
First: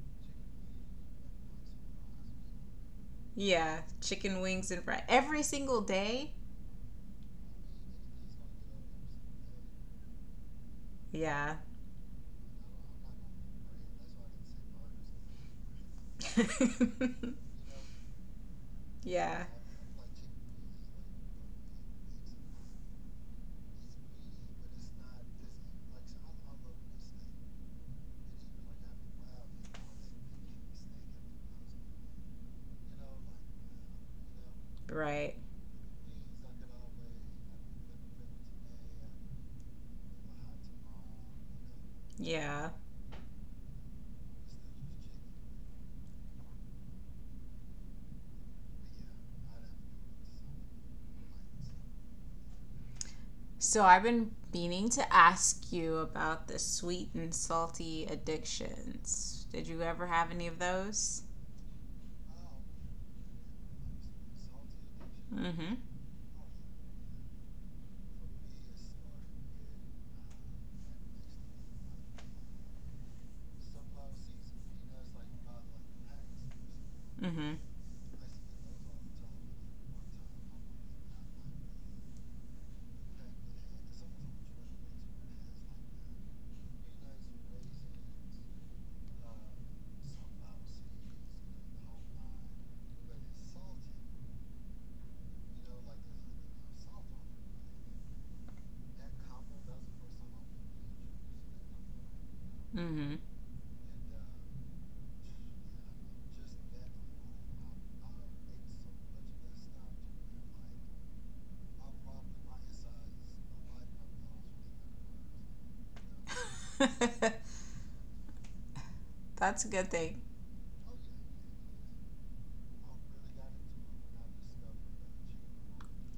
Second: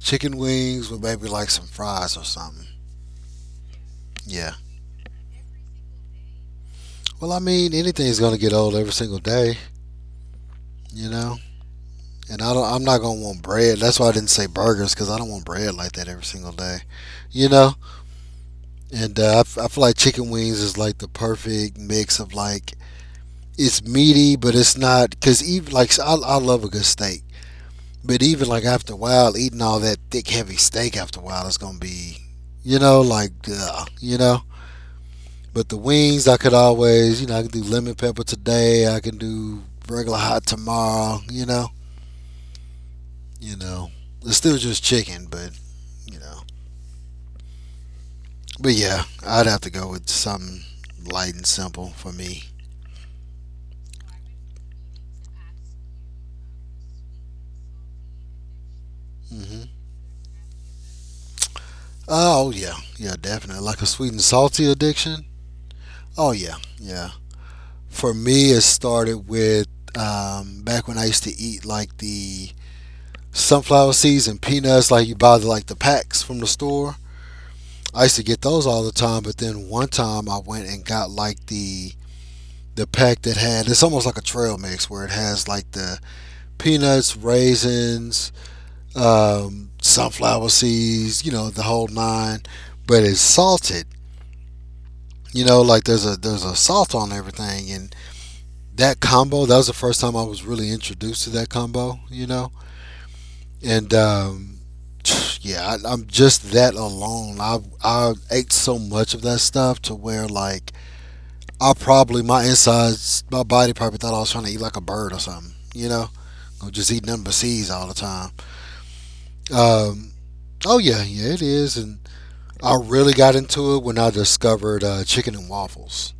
[SPEAKER 2] chicken wings with maybe like some fries or something.
[SPEAKER 1] Yeah, chicken
[SPEAKER 2] Yeah.
[SPEAKER 1] wings and fries every single day.
[SPEAKER 2] Well, I mean, anything's gonna get old every single day. You know.
[SPEAKER 1] Yeah.
[SPEAKER 2] And I don't, I'm not gonna want bread. That's why I didn't say burgers because I don't want bread like that every single day, you know. And
[SPEAKER 1] Yeah.
[SPEAKER 2] I feel like chicken wings is like the perfect mix of like it's meaty, but it's not because even like so I love a good steak, but even like after a while, eating all that thick, heavy steak after a while it's gonna be, you know, like ugh, you know.
[SPEAKER 1] Right.
[SPEAKER 2] But the wings, I could always, you know, I could do lemon pepper today. I can do regular hot tomorrow.
[SPEAKER 1] Yeah.
[SPEAKER 2] You know, it's still just chicken, but you know, but yeah, I'd have to go with something light and simple for me.
[SPEAKER 1] So, I've been meaning to ask you about the sweet and salty addictions. Did
[SPEAKER 2] Hmm
[SPEAKER 1] you ever have any of those?
[SPEAKER 2] Oh yeah, yeah, definitely like a sweet and salty addiction.
[SPEAKER 1] Mm
[SPEAKER 2] Oh yeah, yeah. For me, it started with back when I used to eat like the sunflower seeds and peanuts, like you buy the, like the packs from the store.
[SPEAKER 1] hmm. Mm
[SPEAKER 2] I used to get those all the time, but then one time I went and got like the pack that had it's almost like a trail mix where it has like the peanuts, raisins, sunflower seeds, you know, the whole nine, but it's salted. You know, like there's a salt on everything, and that combo, that was the first time I was really introduced to that combo, you know.
[SPEAKER 1] hmm. Mm
[SPEAKER 2] And yeah, I'm just, that alone, I ate so much of that stuff to where like I probably, my insides, my body probably thought I was trying to eat like a bird or something, you know. I'm just
[SPEAKER 1] hmm.
[SPEAKER 2] eating nothing but seeds all the time
[SPEAKER 1] That's a good
[SPEAKER 2] um,
[SPEAKER 1] thing.
[SPEAKER 2] oh yeah, yeah, it is. And I really got into it when I discovered chicken and waffles.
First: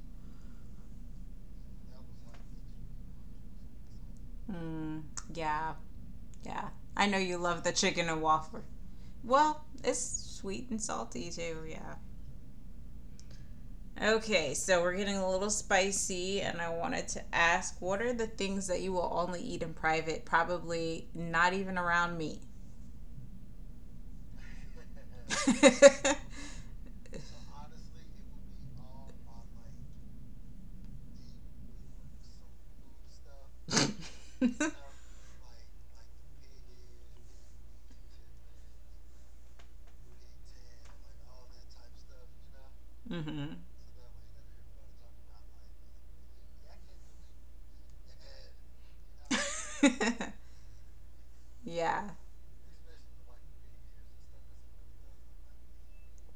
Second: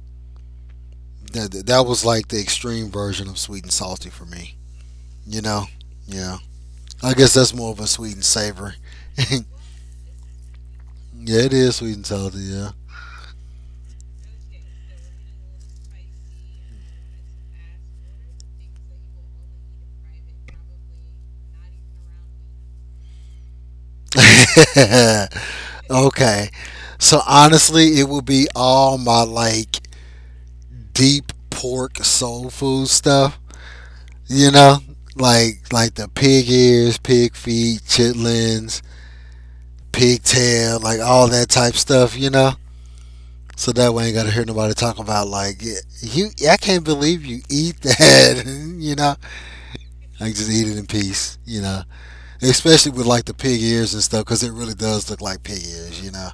[SPEAKER 2] That was like the extreme version of sweet and salty for me,
[SPEAKER 1] Mm,
[SPEAKER 2] you know.
[SPEAKER 1] yeah,
[SPEAKER 2] Yeah,
[SPEAKER 1] yeah. I
[SPEAKER 2] I
[SPEAKER 1] know
[SPEAKER 2] guess
[SPEAKER 1] you
[SPEAKER 2] that's
[SPEAKER 1] love
[SPEAKER 2] more
[SPEAKER 1] the
[SPEAKER 2] of a
[SPEAKER 1] chicken
[SPEAKER 2] sweet
[SPEAKER 1] and
[SPEAKER 2] and
[SPEAKER 1] waffle.
[SPEAKER 2] savory. Yeah,
[SPEAKER 1] Well, it's sweet and salty
[SPEAKER 2] it
[SPEAKER 1] too,
[SPEAKER 2] is
[SPEAKER 1] yeah.
[SPEAKER 2] sweet and salty.
[SPEAKER 1] Okay, so we're getting a little spicy, and I wanted to ask what are the things that you will only eat in private, probably not even around me?
[SPEAKER 2] Yeah. Okay. So honestly, it would be all my, like, deep pork soul food stuff. You know, like the pig ears, pig feet, chitlins, pig tail, like all that type stuff. You know.
[SPEAKER 1] Hmm.
[SPEAKER 2] So that way, I ain't gotta hear nobody talk about, like, "Yeah, you, I can't believe you eat that." You know, like just eat it in peace. You know,
[SPEAKER 1] Yeah,
[SPEAKER 2] especially with like the pig ears and stuff, because it really does look like pig ears, you know,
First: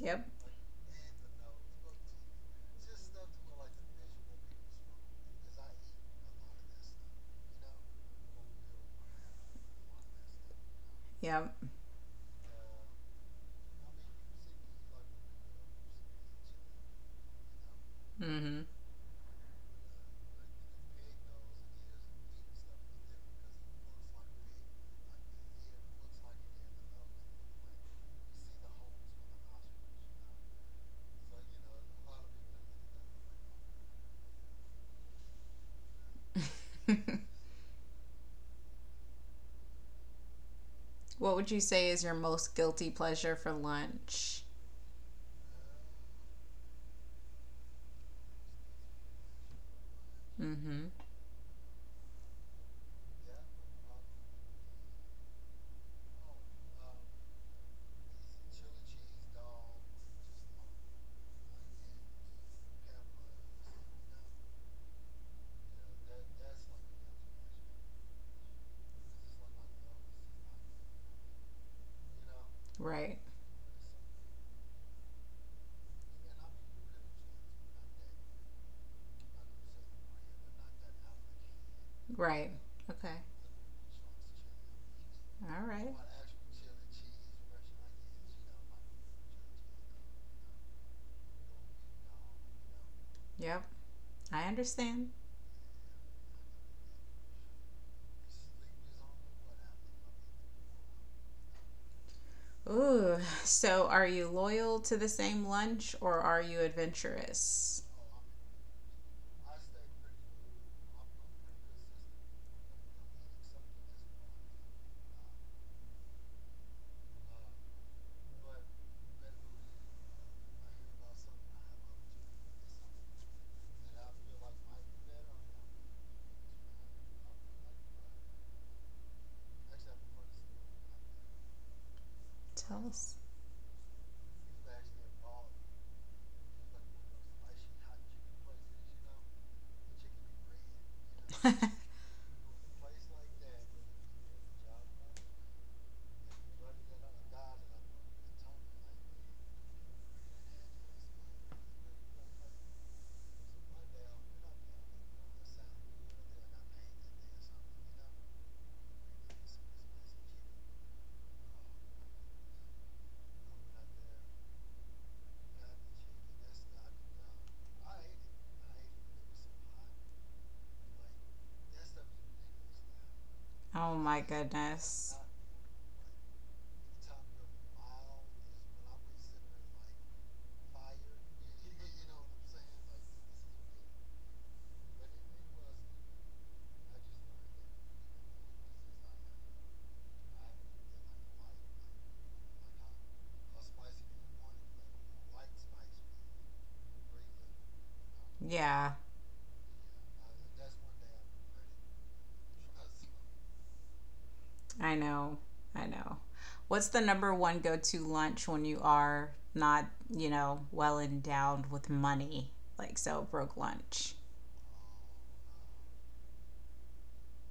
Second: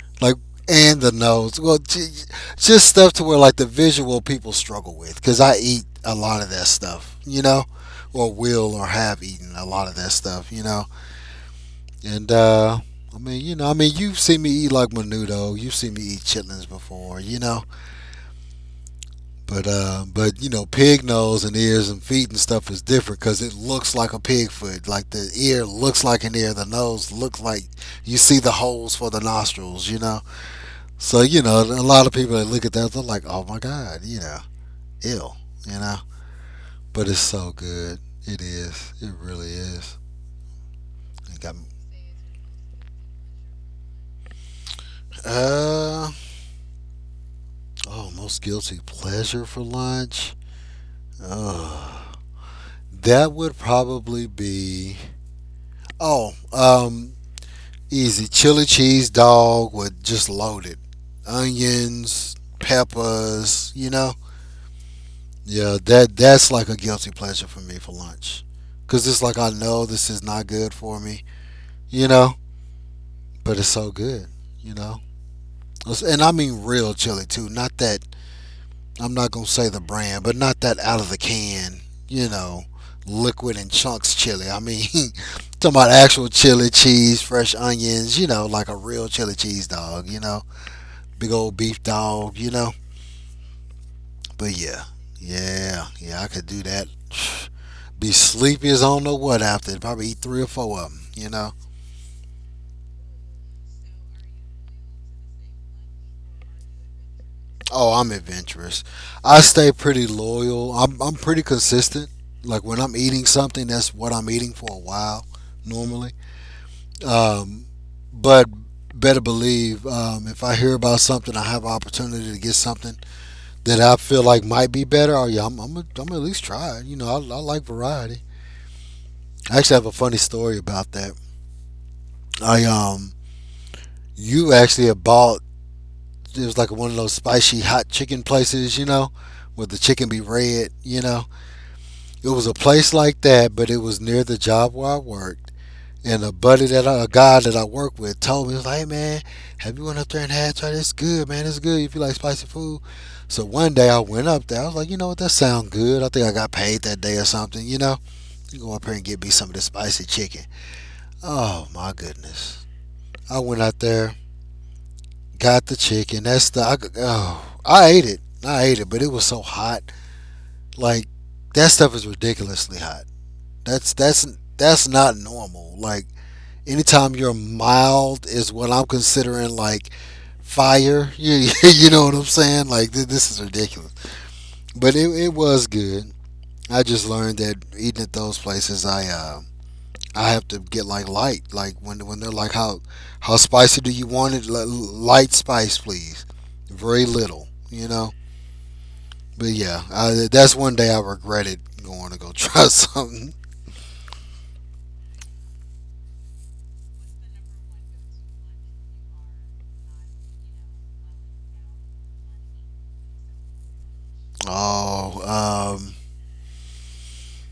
[SPEAKER 1] yep,
[SPEAKER 2] like, and the nose. Well, just stuff to where like the visual people struggle with, because I eat a lot of that stuff, you know, or will, or have eaten a lot of that stuff, you know.
[SPEAKER 1] yep.
[SPEAKER 2] And I mean, you know, I mean, you've seen me eat like menudo, you've seen me eat chitlins before, you know.
[SPEAKER 1] Hmm.
[SPEAKER 2] But you know, pig nose and ears and feet and stuff is different because it looks like a pig foot. Like the ear looks like an ear, the nose looks like, you see the holes for the nostrils. You know, so you know, a lot of people that look at that, they're like, oh my god, you know, ill, you know. But it's so good. It is. It really is.
[SPEAKER 1] What
[SPEAKER 2] It
[SPEAKER 1] would
[SPEAKER 2] got,
[SPEAKER 1] you say is your most guilty pleasure for lunch?
[SPEAKER 2] uh oh, most guilty pleasure for lunch.
[SPEAKER 1] Hmm.
[SPEAKER 2] Ugh. That would probably be, oh, easy chili cheese dog with just loaded onions, peppers, you know. Yeah, that's like a guilty pleasure for me for lunch. Cuz it's like, I know this is not good for me, you know,
[SPEAKER 1] Right.
[SPEAKER 2] but it's so good, you know. And I mean real chili too, not that, I'm not going to say the brand, but not that out of the can, you
[SPEAKER 1] Right.
[SPEAKER 2] know,
[SPEAKER 1] Okay.
[SPEAKER 2] liquid and chunks chili. I mean,
[SPEAKER 1] All
[SPEAKER 2] talking about
[SPEAKER 1] right.
[SPEAKER 2] actual chili cheese, fresh onions, you know, like a real chili cheese dog, you know. Big old beef dog, you know.
[SPEAKER 1] You know, like yep. I
[SPEAKER 2] But yeah,
[SPEAKER 1] understand.
[SPEAKER 2] yeah, yeah, I could do that. Be sleepy as I don't know what after. Probably eat three or four of them, you know.
[SPEAKER 1] Ooh. So, are you loyal to the same lunch or are you adventurous?
[SPEAKER 2] Oh, I'm adventurous. I stay pretty loyal. I'm pretty consistent. Like when I'm eating something, that's what I'm eating for a while, normally. Um, but better believe, if I hear about something, I have an opportunity to get something that I feel like might be better. Oh yeah, I'm gonna at least try it. You know, I like variety. I actually have a funny story about that. I
[SPEAKER 1] Tell us.
[SPEAKER 2] you actually had bought, it was like one of those spicy hot chicken places, you know, where the chicken be red, you know. It was a place like that, but it was near the job where I worked. And a buddy that I, a guy that I work with, told me. He was like, hey man, have you went up there and had, try it's good, man, it's good if you like spicy food. So one day I went up there. I was like, you know what, that sounds good. I think I got paid that day or something, you know. You go up here and get me some of this spicy chicken. Oh my goodness. I went out there, got the chicken. That's the, I, oh, I ate it. I ate it, but it was so hot. Like that stuff is ridiculously hot. That's
[SPEAKER 1] Oh my
[SPEAKER 2] that's not
[SPEAKER 1] goodness.
[SPEAKER 2] normal. Like anytime you're mild is what I'm considering like fire. You know what I'm saying? Like this is ridiculous. But it was good. I just learned that eating at those places, I have to get like light, like when they're like, how spicy do you want it? Light spice, please. Very little, you know.
[SPEAKER 1] Yeah.
[SPEAKER 2] But yeah, I, that's one day I regretted going to go try something.
[SPEAKER 1] I know. I know. What's the number one go to lunch when you are not, you know, well endowed with money? Like, so broke lunch.
[SPEAKER 2] Oh,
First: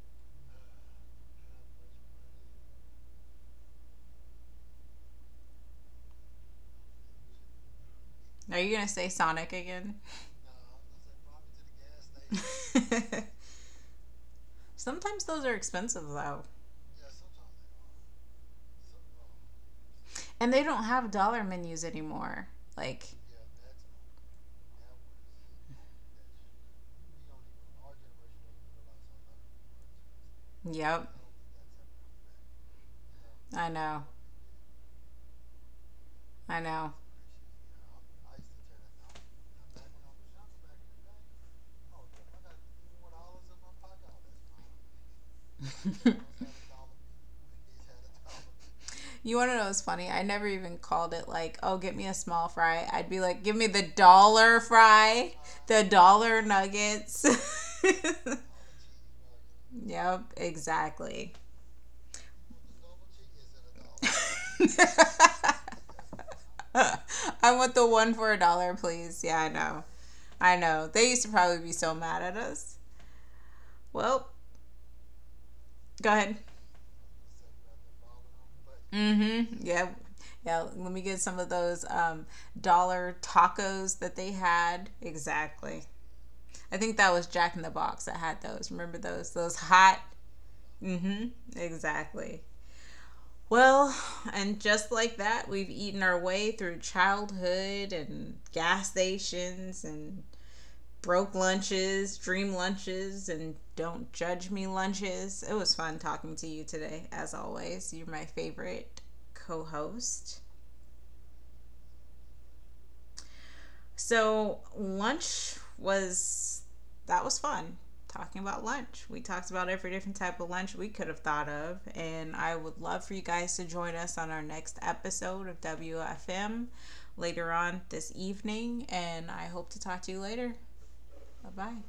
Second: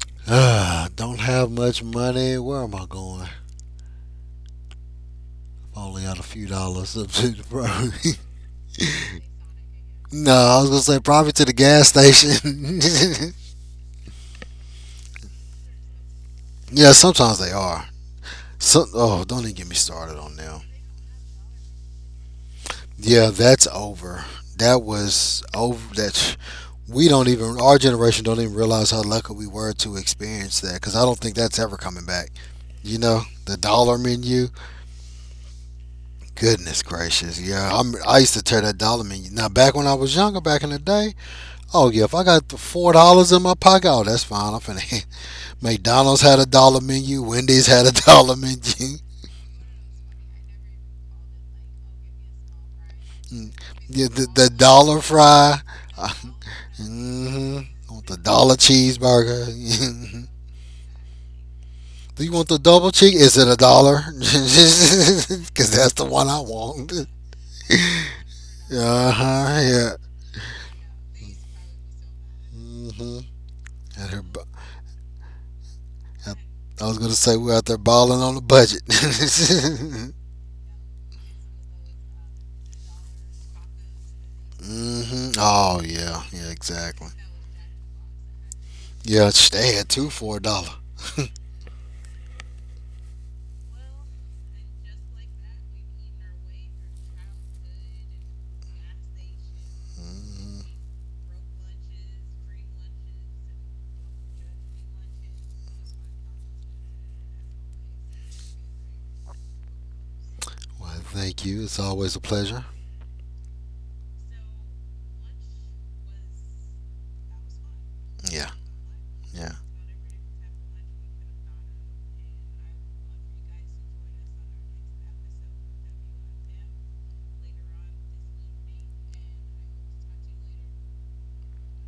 [SPEAKER 2] ah, don't have much money. Where am I going? Only got a few dollars up to the probably.
[SPEAKER 1] Are you gonna say Sonic again?
[SPEAKER 2] No, I was gonna say probably to the gas station.
[SPEAKER 1] Sometimes those are expensive though.
[SPEAKER 2] Yeah, sometimes they are. So, oh, don't even get me started on
[SPEAKER 1] And
[SPEAKER 2] them.
[SPEAKER 1] they don't have dollar menus anymore. Like,
[SPEAKER 2] Yeah, that's over. That was over. That, we don't even, our generation don't even realize how lucky we were to experience that because I
[SPEAKER 1] yep,
[SPEAKER 2] don't think that's ever coming back. You know, the
[SPEAKER 1] I
[SPEAKER 2] dollar
[SPEAKER 1] know.
[SPEAKER 2] menu.
[SPEAKER 1] I
[SPEAKER 2] Goodness
[SPEAKER 1] know.
[SPEAKER 2] gracious, yeah. I used to tear that dollar menu. Now back when I was younger, back in the day, oh yeah, if I got the $4 in my pocket, oh, that's fine. I'm finna. McDonald's had a dollar menu. Wendy's had a dollar menu.
[SPEAKER 1] You want to know what's funny? I never even called it like, oh, get me a small fry. I'd be like, give me the
[SPEAKER 2] Yeah, the, the
[SPEAKER 1] dollar
[SPEAKER 2] dollar
[SPEAKER 1] fry,
[SPEAKER 2] fry.
[SPEAKER 1] the dollar nuggets.
[SPEAKER 2] Hmm. Want the dollar cheeseburger?
[SPEAKER 1] Yep, exactly.
[SPEAKER 2] Do you want the double cheese? Is it a dollar? Because that's the one I want.
[SPEAKER 1] I want the one for a dollar,
[SPEAKER 2] Uh
[SPEAKER 1] please. Yeah, I
[SPEAKER 2] huh.
[SPEAKER 1] know.
[SPEAKER 2] Yeah.
[SPEAKER 1] I know. They used to probably be so mad at us.
[SPEAKER 2] Mm hmm. At her,
[SPEAKER 1] Well, go
[SPEAKER 2] at,
[SPEAKER 1] ahead.
[SPEAKER 2] I was gonna say we're out there balling on the budget.
[SPEAKER 1] Mm-hmm. Yeah. Yeah, let me get some of those dollar tacos that they had.
[SPEAKER 2] Mm hmm. Oh
[SPEAKER 1] Exactly.
[SPEAKER 2] yeah. Yeah.
[SPEAKER 1] I think
[SPEAKER 2] Exactly.
[SPEAKER 1] that was Jack in the Box that had those. Remember
[SPEAKER 2] Yeah.
[SPEAKER 1] those? Those
[SPEAKER 2] They had
[SPEAKER 1] hot.
[SPEAKER 2] two for a dollar.
[SPEAKER 1] Mm-hmm. Exactly. Well, and just like that, we've eaten our way through childhood and gas stations and
[SPEAKER 2] Mhm.
[SPEAKER 1] broke lunches, dream lunches, and don't judge me lunches. It was fun talking to you today, as always. You're my favorite co host.
[SPEAKER 2] Well, thank you. It's always a pleasure.
[SPEAKER 1] So, lunch was that was fun talking
[SPEAKER 2] Yeah.
[SPEAKER 1] about lunch. We talked
[SPEAKER 2] Yeah.
[SPEAKER 1] about every different type of lunch we could have thought of, and I would love for you guys to join us on our next episode of WFM later on this evening. And I hope to talk to you later. Bye bye.